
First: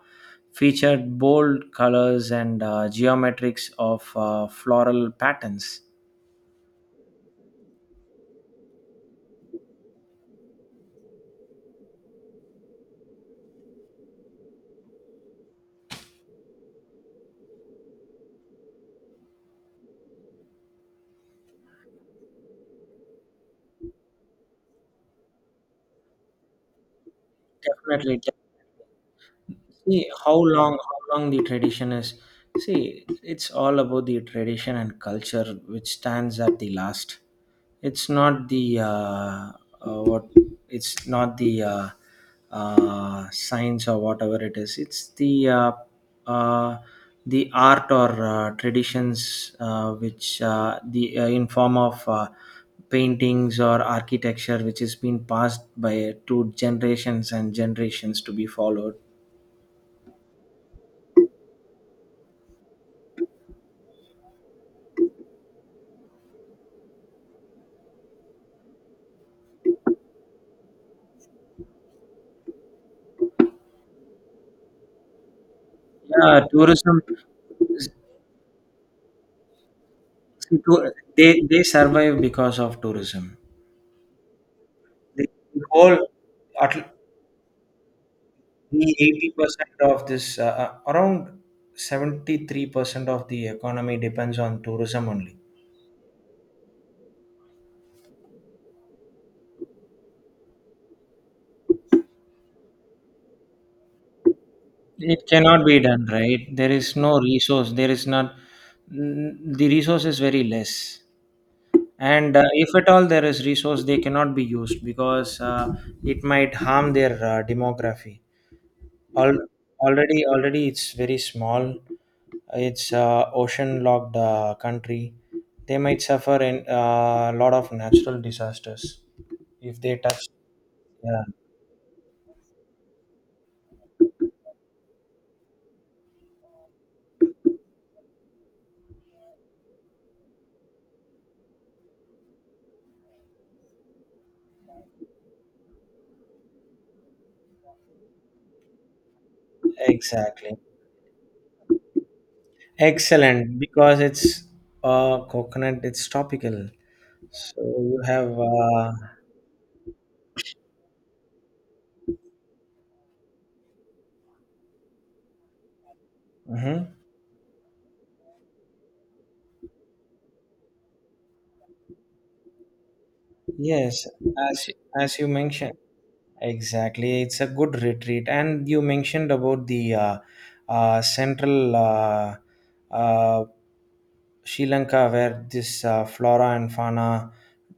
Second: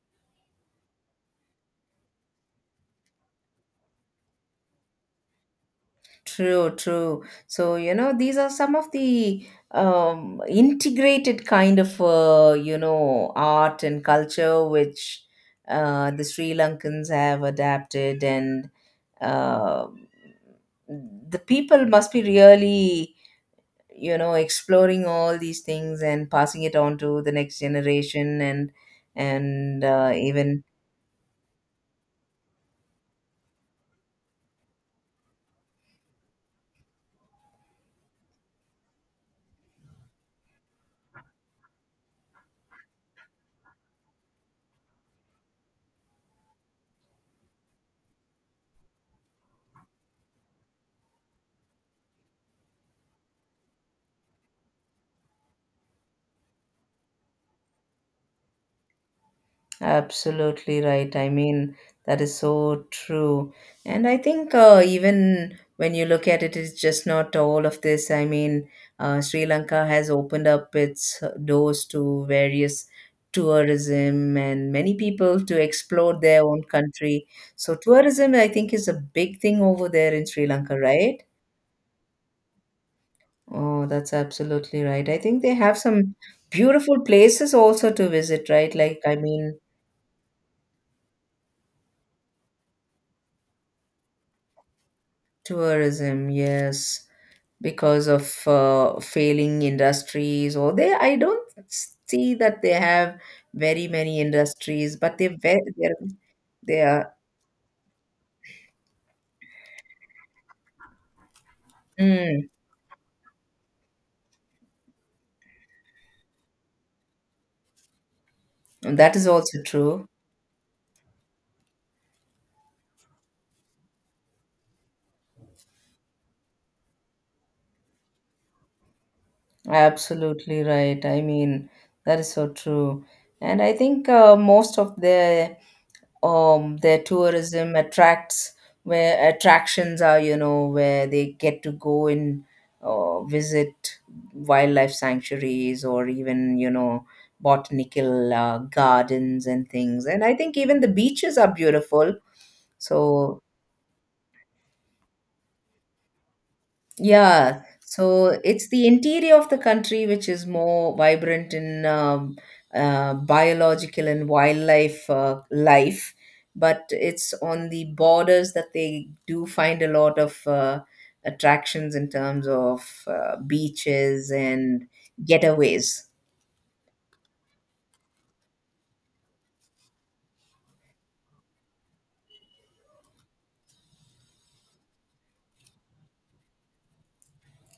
featured bold colors and geometrics of floral patterns.
true, true. So, you know, these are some of the integrated kind of, you know, art and culture which the Sri Lankans have adapted, and uh, the people must be really, you know, exploring all these things and passing it on to the next
Definitely.
generation and and
See
uh, even
how long the tradition is. See, it's all about the tradition and culture which stands at the last. It's not the what. It's not the science or whatever it is. It's uh, the art or traditions which the in form of paintings or architecture which has been passed by to generations and generations to be followed.
absolutely right. I mean, that is so true. And I think even when you look at it, it's just not all of this. I mean, Sri Lanka has opened up its doors to various tourism and many people to explore their
Yeah,
own
tourism.
country. So, tourism, I think, is a big thing over there in Sri
See,
Lanka, right?
they survive because of tourism.
Oh, that's absolutely right. I
The,
think they
the
have
whole,
some
at l-
beautiful places also to visit, right?
the
Like, I
eighty
mean,
percent of this, around 73% of the economy depends on tourism only.
tourism yes because of failing industries, or they, I don't see that they have very many industries, but
It cannot be
they're
done, right? There
they
is
are
no resource. There is not, the resource is very less. And
mm,
if at all there is resource, they cannot be used because it might harm their demography.
and that is
Al-
also true.
Already it's very small. It's ocean locked country. They might suffer in a lot of natural disasters if they touch.
Absolutely right. I
Yeah,
mean, that is so true. And I think most of their tourism attracts where attractions are, you know, where they get to go and visit wildlife sanctuaries or even, you know, botanical gardens and things. And I think
exactly.
even the beaches are beautiful. So
Excellent because it's coconut, it's tropical. So
yeah,
you have,
so it's the interior of the country which is more vibrant in biological and wildlife life, but
mhm.
it's on the borders that they do find a lot of attractions in terms of
Yes,
beaches
as
and
as you mentioned,
getaways.
exactly. It's a good retreat, and you mentioned about the central uh, Sri Lanka, where this flora and fauna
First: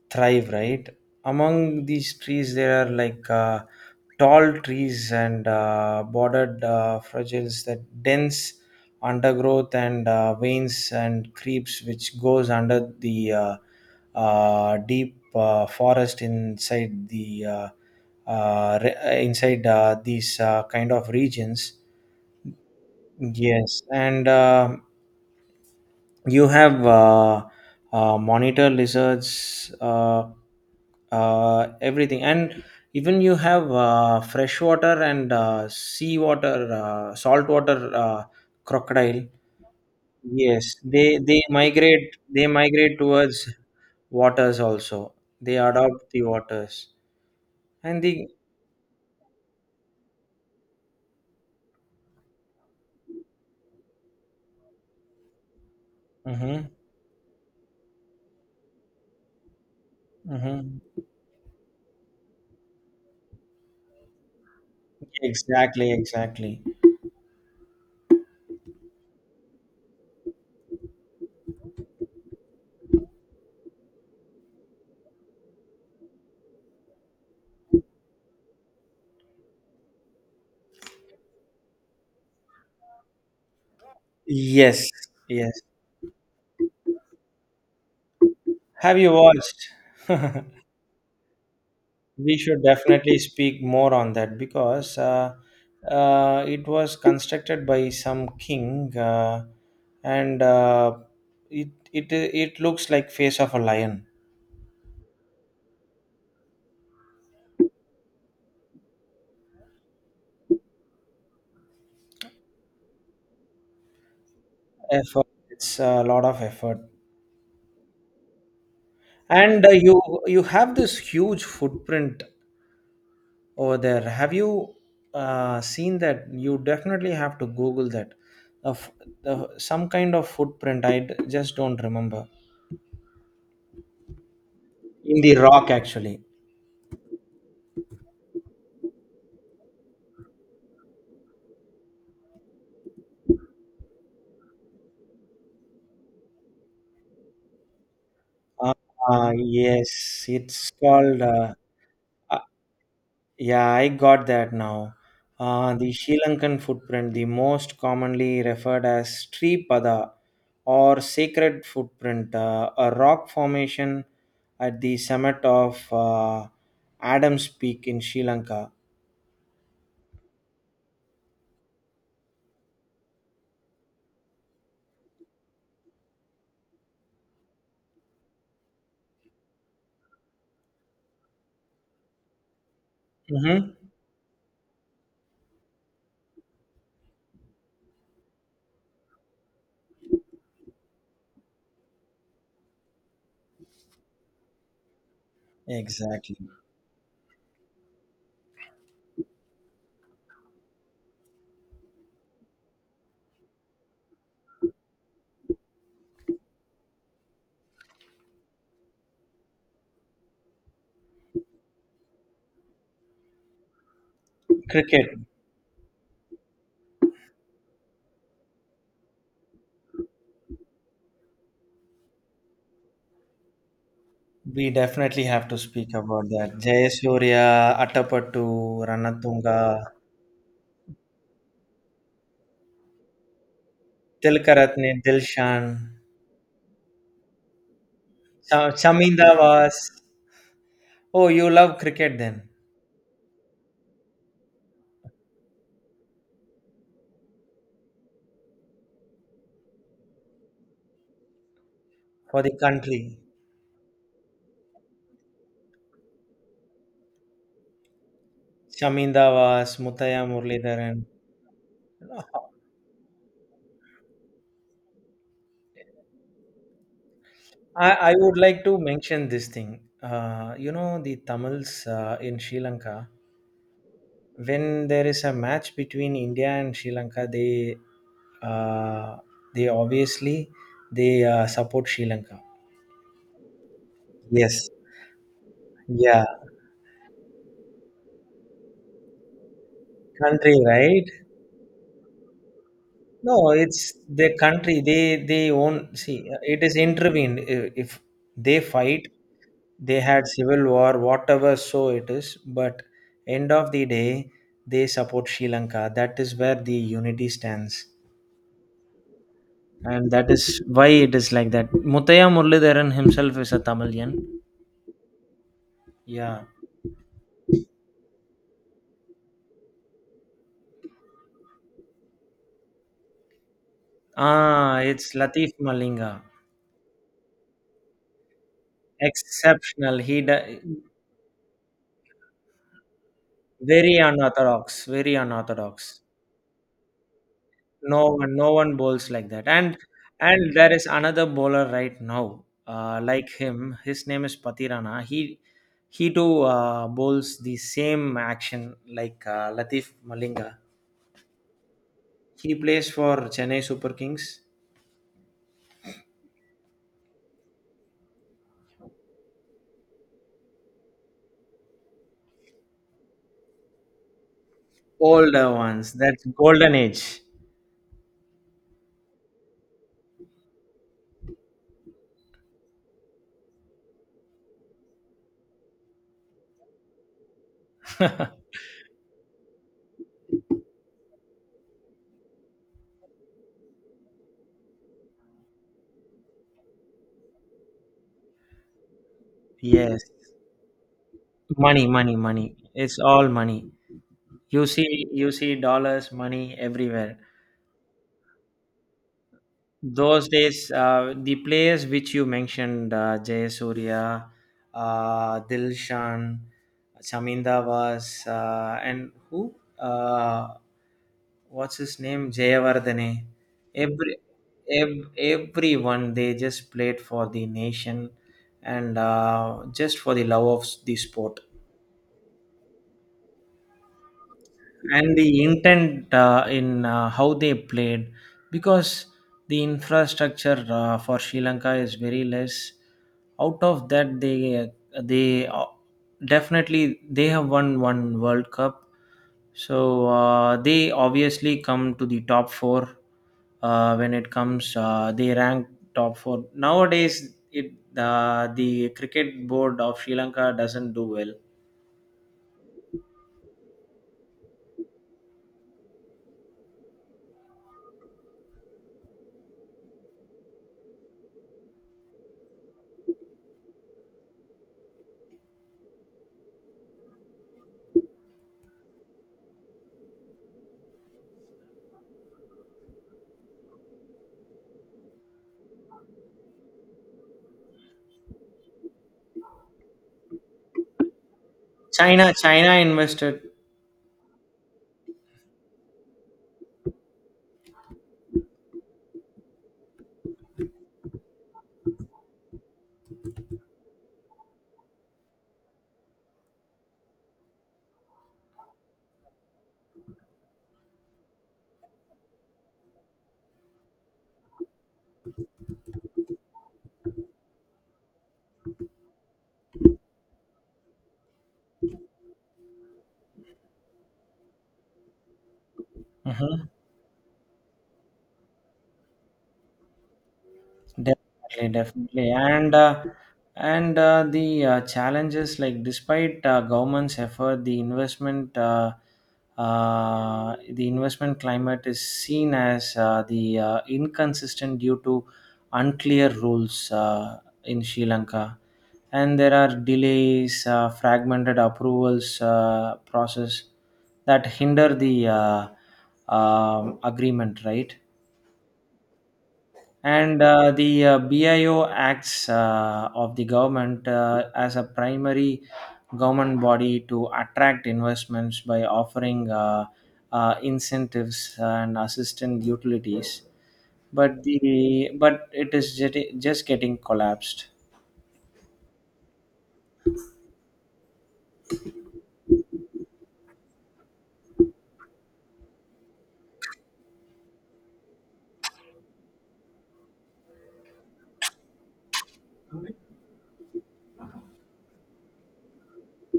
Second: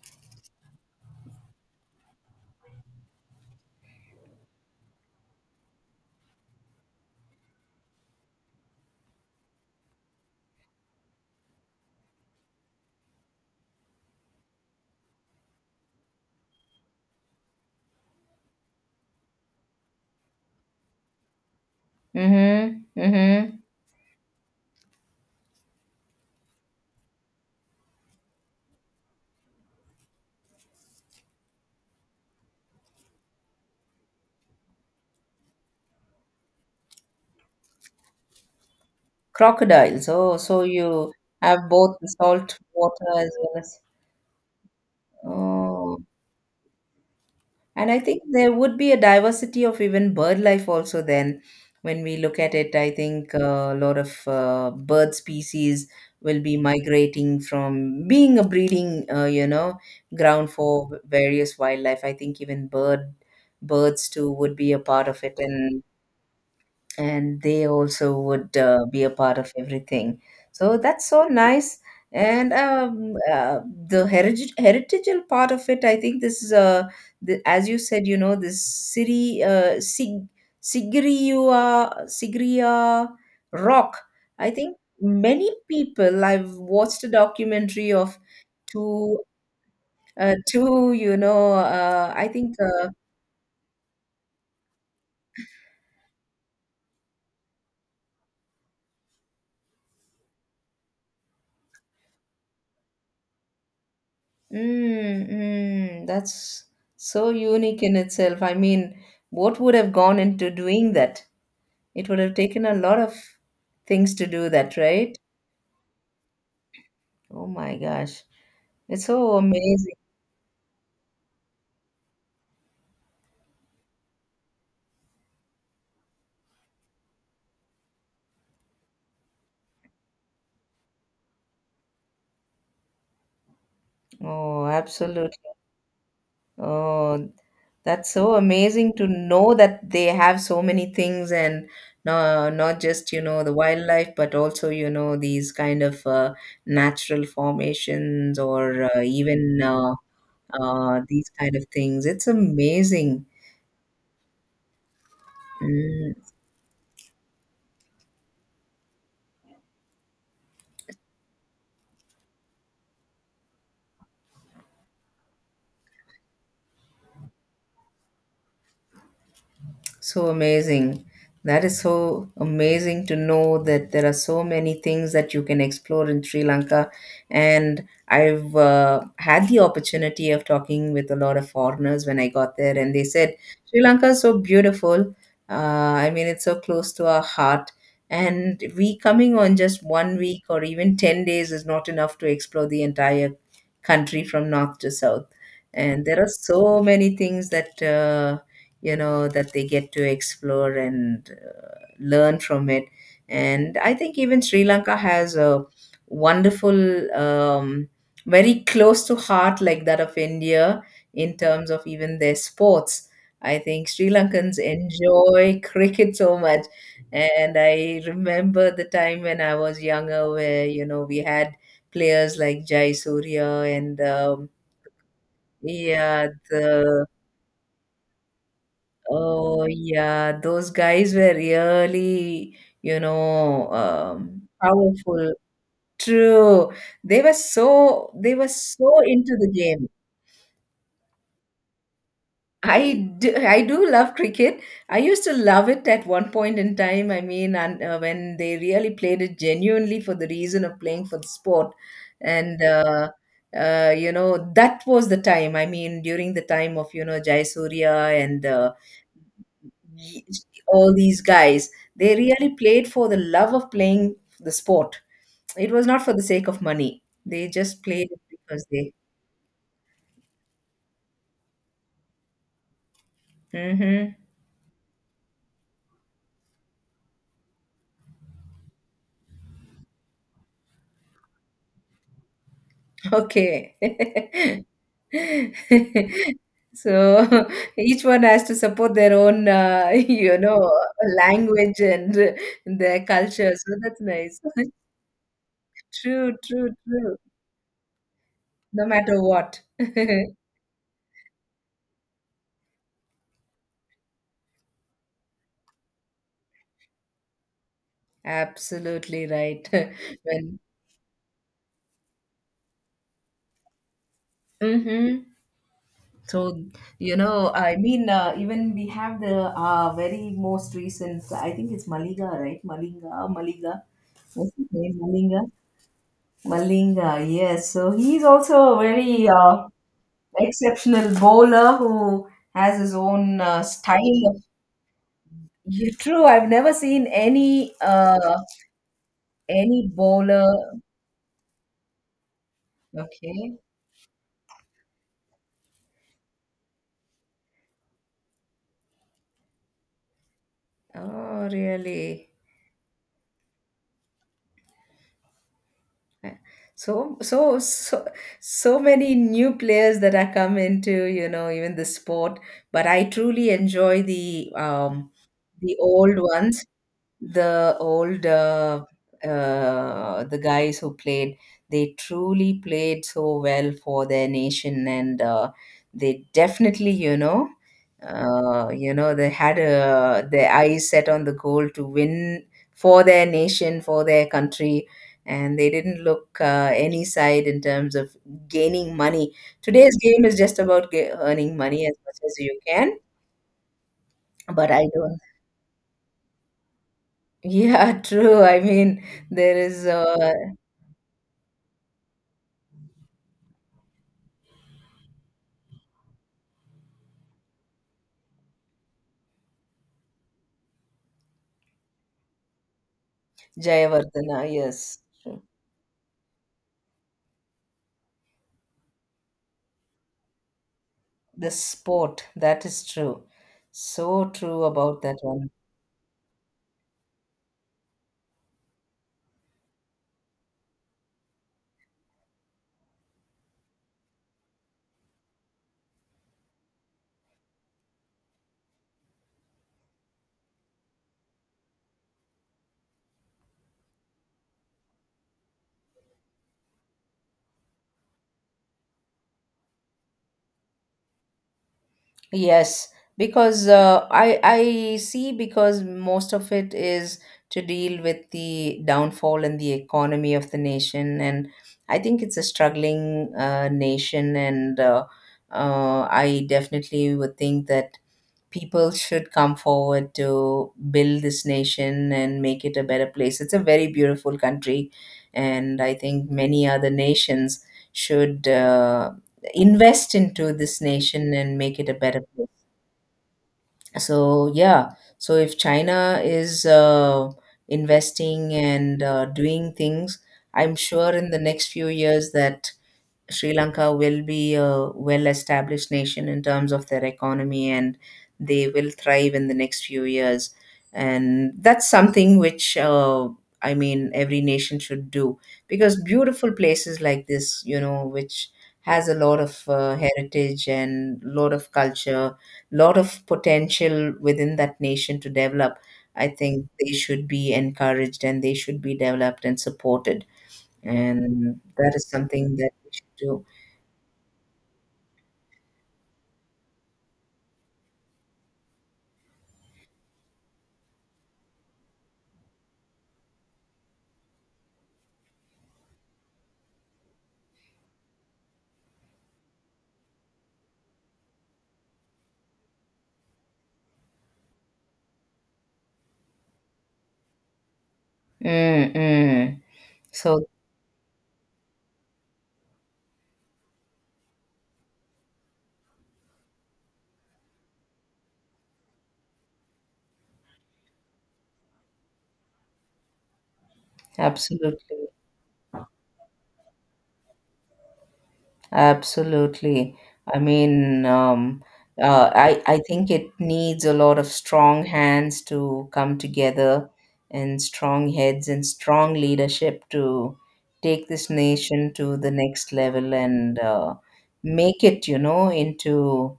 thrive. Right among these trees, there are like tall trees and bordered fragiles that dense undergrowth and veins and creeps which goes under the deep forest inside the inside these kind of regions.
Mm-hmm. Mm-hmm.
Yes, and you have monitor lizards, everything. And even you have freshwater and seawater, saltwater crocodile.
Crocodiles. Oh, so
Yes,
you
they
have both the
migrate they
salt
migrate
water as
towards
well as.
waters also. They
Oh.
adopt the waters
And I
and
think
the,
there would be a diversity of even bird life also then. When we look at it, I think a lot of bird species will be
hmm,
migrating from being a breeding, you know, ground
hmm,
for various wildlife. I think even birds too would be a part of it, and
exactly, exactly.
and they also would be a part of everything. So that's so nice. And the heritageal part of it, I think this is as you said, you know, this Sigiriya rock. I think
Yes,
many
yes.
people, I've watched a documentary of
Have you
two,
watched? [laughs]
two, you know, I
We
think
should definitely speak more on that because it was constructed by some king and it looks like face of a lion.
mm, mm, that's so unique in itself. I mean, what would have gone into doing that? It would have taken a lot of things to do that, right?
Effort. It's a lot of effort.
Oh my gosh. It's so
And
amazing.
you have this huge footprint over there. Have you seen that? You definitely have to Google that. Uh, f- some kind of footprint. Just don't remember.
Oh,
In the
absolutely.
rock, actually.
Oh, that's so amazing to know that they have so many things and no, not just, you know, the wildlife, but also, you know, these kind of natural formations
Uh,
or even uh,
yes, it's
uh,
called.
these kind of things. It's amazing.
Yeah, I got that now. The
Mm,
Sri Lankan footprint, the most commonly referred as Sri Pada or sacred footprint, a rock formation at the summit of Adam's Peak in Sri Lanka.
so amazing. That is so amazing to know that there are so many things that you can explore in Sri Lanka. And I've had the opportunity of talking with a lot of foreigners when I got there, and they said,
Hmm.
Sri Lanka is so beautiful. Uh, I mean, it's so close to our heart. And we coming on just 1 week or even 10 days is not enough to explore the entire country from north to south. And there are
Exactly.
so many things that. You know that they get to explore and learn from it, and I think even Sri Lanka has a wonderful, um, very close to heart like that of India in terms of even their sports. I think Sri Lankans
Cricket,
enjoy cricket so much, and I remember the time when I was younger where, you know, we had players like Jai Surya and
we definitely have to speak about
yeah,
that.
the
Jayasurya, Attapattu,
oh,
Ranatunga,
yeah, those guys were really, you know,
Tilkaratne,
powerful.
Dilshan,
True. They were so
Chaminda
into the
was.
game.
Oh, you love cricket then.
I do love cricket. I used to love it at one point in time. I mean, and when they really played it genuinely for the reason of playing for the sport,
For the
and uh,
country.
uh, you know, that was the time. I mean, during the time of, you know, Jaisurya and
Shaminda was Muthaya
ye- all
Muralidharan.
these guys, they really played for the love of playing the sport. It was not for the sake of money. They just
I,
played
I
it
would like
because
to
they
mention this thing. The Tamils in Sri Lanka,
hmm.
when there is a match between India and Sri Lanka, uh, they obviously they support Sri Lanka.
Okay.
Yes.
[laughs]
Yeah.
So, [laughs] each one has to support their own, [laughs] you know,
Country, right?
language and their
No,
culture, so
it's
that's
the
nice. [laughs]
country. They own. See,
True,
it
true,
is
true.
intervened. If they
No
fight,
matter what.
they had
[laughs]
civil war, whatever, so it is, but end of the day they support Sri Lanka. That is where the unity stands,
Absolutely right.
and
[laughs]
that is
When
why it is like that. Mutaya Murlidharan himself is a Tamilian.
hmm. So,
Yeah.
you know, I mean, even we have the very most recent, I think it's Maliga, right? Malinga, Maliga. What's his
Ah,
name?
it's
Malinga.
Latif Malinga.
Malinga, yes. So he's also a very
Exceptional.
exceptional bowler who has his own
Very
style of.
unorthodox, very
You
unorthodox.
true. I've never seen any
No one,
uh,
no one bowls like that. And
any
and
bowler.
there is another bowler right now, like
Okay.
him. His name is Patirana. He too bowls the same action like Latif Malinga.
Oh, really?
He plays for Chennai Super Kings.
so so so so many new players that are come into, you know, even the sport, but I truly enjoy
Older
the
ones.
old
That's
ones,
golden age.
the old the guys who played. They truly played so well for their nation, and they definitely, you know, you know, they had their eyes set on the goal to win for their nation, for their country, and they didn't look any side in terms of gaining money. Today's
Yes.
game is just about earning money
Money,
as
money,
much as
money.
you can,
It's all money.
but I don't.
You see dollars, money everywhere.
Yeah, [laughs] true. I mean, there is
Those days, the players which you mentioned, Jay Surya, Dilshan, Shaminda was, and who? What's his name? Jayavardhane. Every,
Jayavardhana, yes, true.
Everyone, they just played for the nation and just for the love of the sport.
The sport, that is true. So true about that
And the
one.
intent in how they played, because the infrastructure for Sri Lanka is very less. Out of that, they definitely they have won one World Cup, so they obviously come to the top four when it comes. They rank top four nowadays. It The cricket board of Sri Lanka doesn't do well.
Yes, because I see, because most of it is to deal with the downfall and the economy of the nation, and I think it's a struggling nation, and I definitely would think that people should come forward to build this nation and make it a better place. It's a very beautiful country, and I think many other nations should invest into this nation and make it a better
China
place.
China invested.
So, yeah, so if China is investing and doing things, I'm sure in the next few years that Sri Lanka will be a well established nation in terms of their economy, and they will thrive in the next few years. And that's something. I mean, every nation should do, because beautiful places like this, you know, which has a lot of heritage and lot of culture, lot of potential within that nation to develop. I think
Mhm.
they should be encouraged, and they should be developed and supported. And
Definitely,
that is
definitely,
something that
and
we
uh,
should do.
and uh, the challenges like, despite government's effort, the investment climate is seen as the inconsistent due to unclear rules in Sri Lanka, and there are delays, fragmented approvals process that hinder the agreement, right?
Mm, mm.
And
So
the bio acts of the government as a primary government body to attract investments by offering incentives and assistant utilities,
absolutely,
but it is just getting collapsed.
absolutely. I mean, I think it needs a lot of strong hands to come together, and strong heads and strong leadership to take this nation to the next level, and make it, you know, into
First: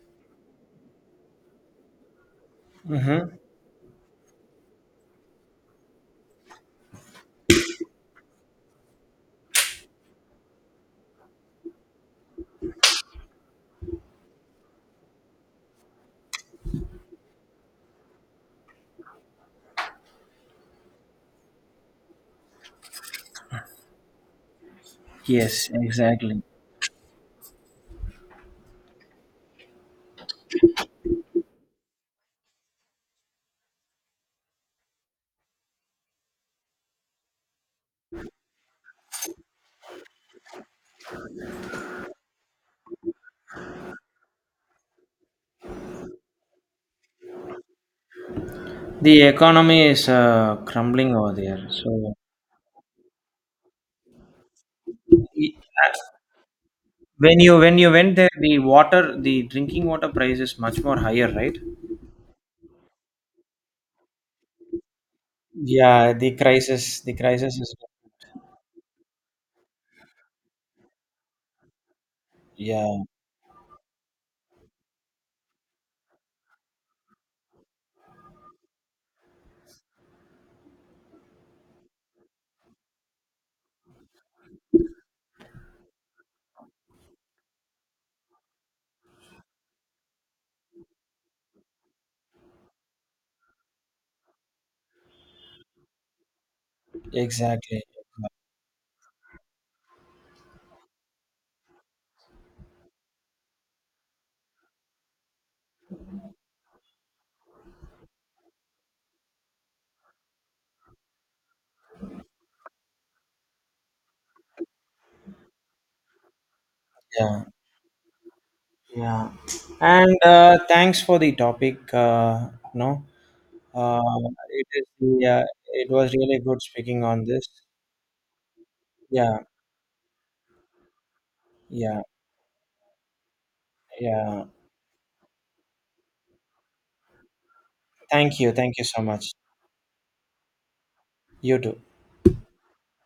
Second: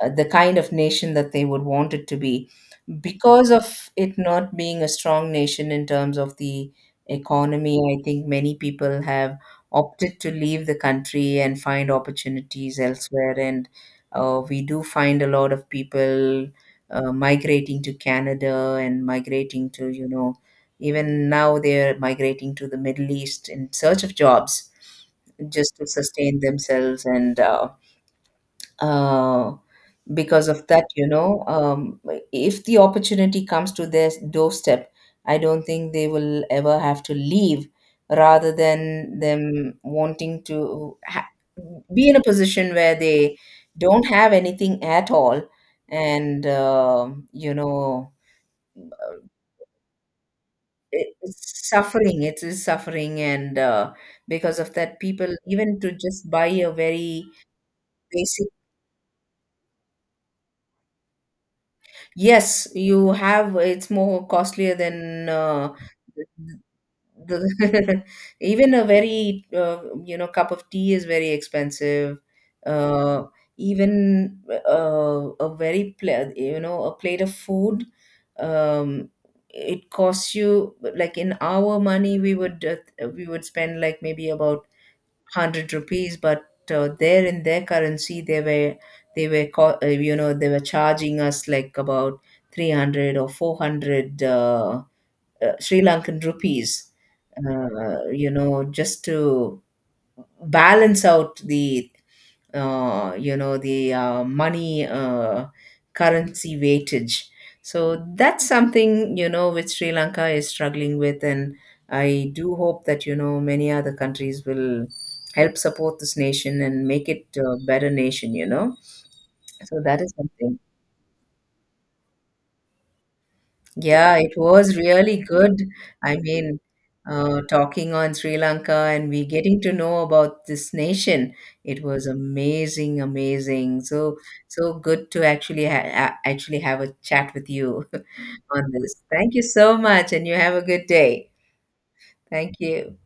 the kind of nation that they would want it to be.
Hmm,
Because of it not being a strong nation in terms of the economy, I think many people have opted to leave the country and find opportunities elsewhere, and we do find a lot of people migrating to Canada and migrating to, you know, even now they're migrating to the Middle East in search of jobs
yes,
just to sustain
exactly.
themselves, and uh, because of that, you know, if the opportunity comes to their doorstep, I don't think they will ever have to leave, rather than them wanting to be in a position where they don't have anything at all. And, you know, uh,
The economy is crumbling
it-
over there,
it's
so.
suffering it is suffering and because of that, people
i-
even to just buy a very
when you went there,
basic
the water, the drinking water price is much more higher, right?
yes, you have. It's more costlier than
Yeah, the crisis is.
the, [laughs] even a very, you know, cup of tea is very expensive.
Yeah,
Uh, even a very pla you know, a plate of food, um, it costs you like in our money we would, we would spend like maybe about hundred rupees, but there in their currency they were, they were you know, they were charging us like about 300 or 400, Sri Lankan rupees,
exactly.
you know, just to balance out the you know, the money, currency weightage. So that's something, you know, which Sri Lanka is struggling with, and I do hope that, you know, many other countries will help support this nation and make it
Yeah,
a better nation, you know.
yeah.
So that is
And
something.
thanks for the topic. No,
Yeah,
uh,
it
it
was
is
really
the, uh,
good.
it was
I
really
mean,
good speaking on this.
talking on Sri Lanka and we
Yeah,
getting to know about this nation, it
yeah,
was amazing, amazing. So,
yeah.
so good to actually actually have a chat with you
thank
[laughs]
you
on
thank you so
this.
much.
Thank you so much, and you have a good day.
You too.
Thank you.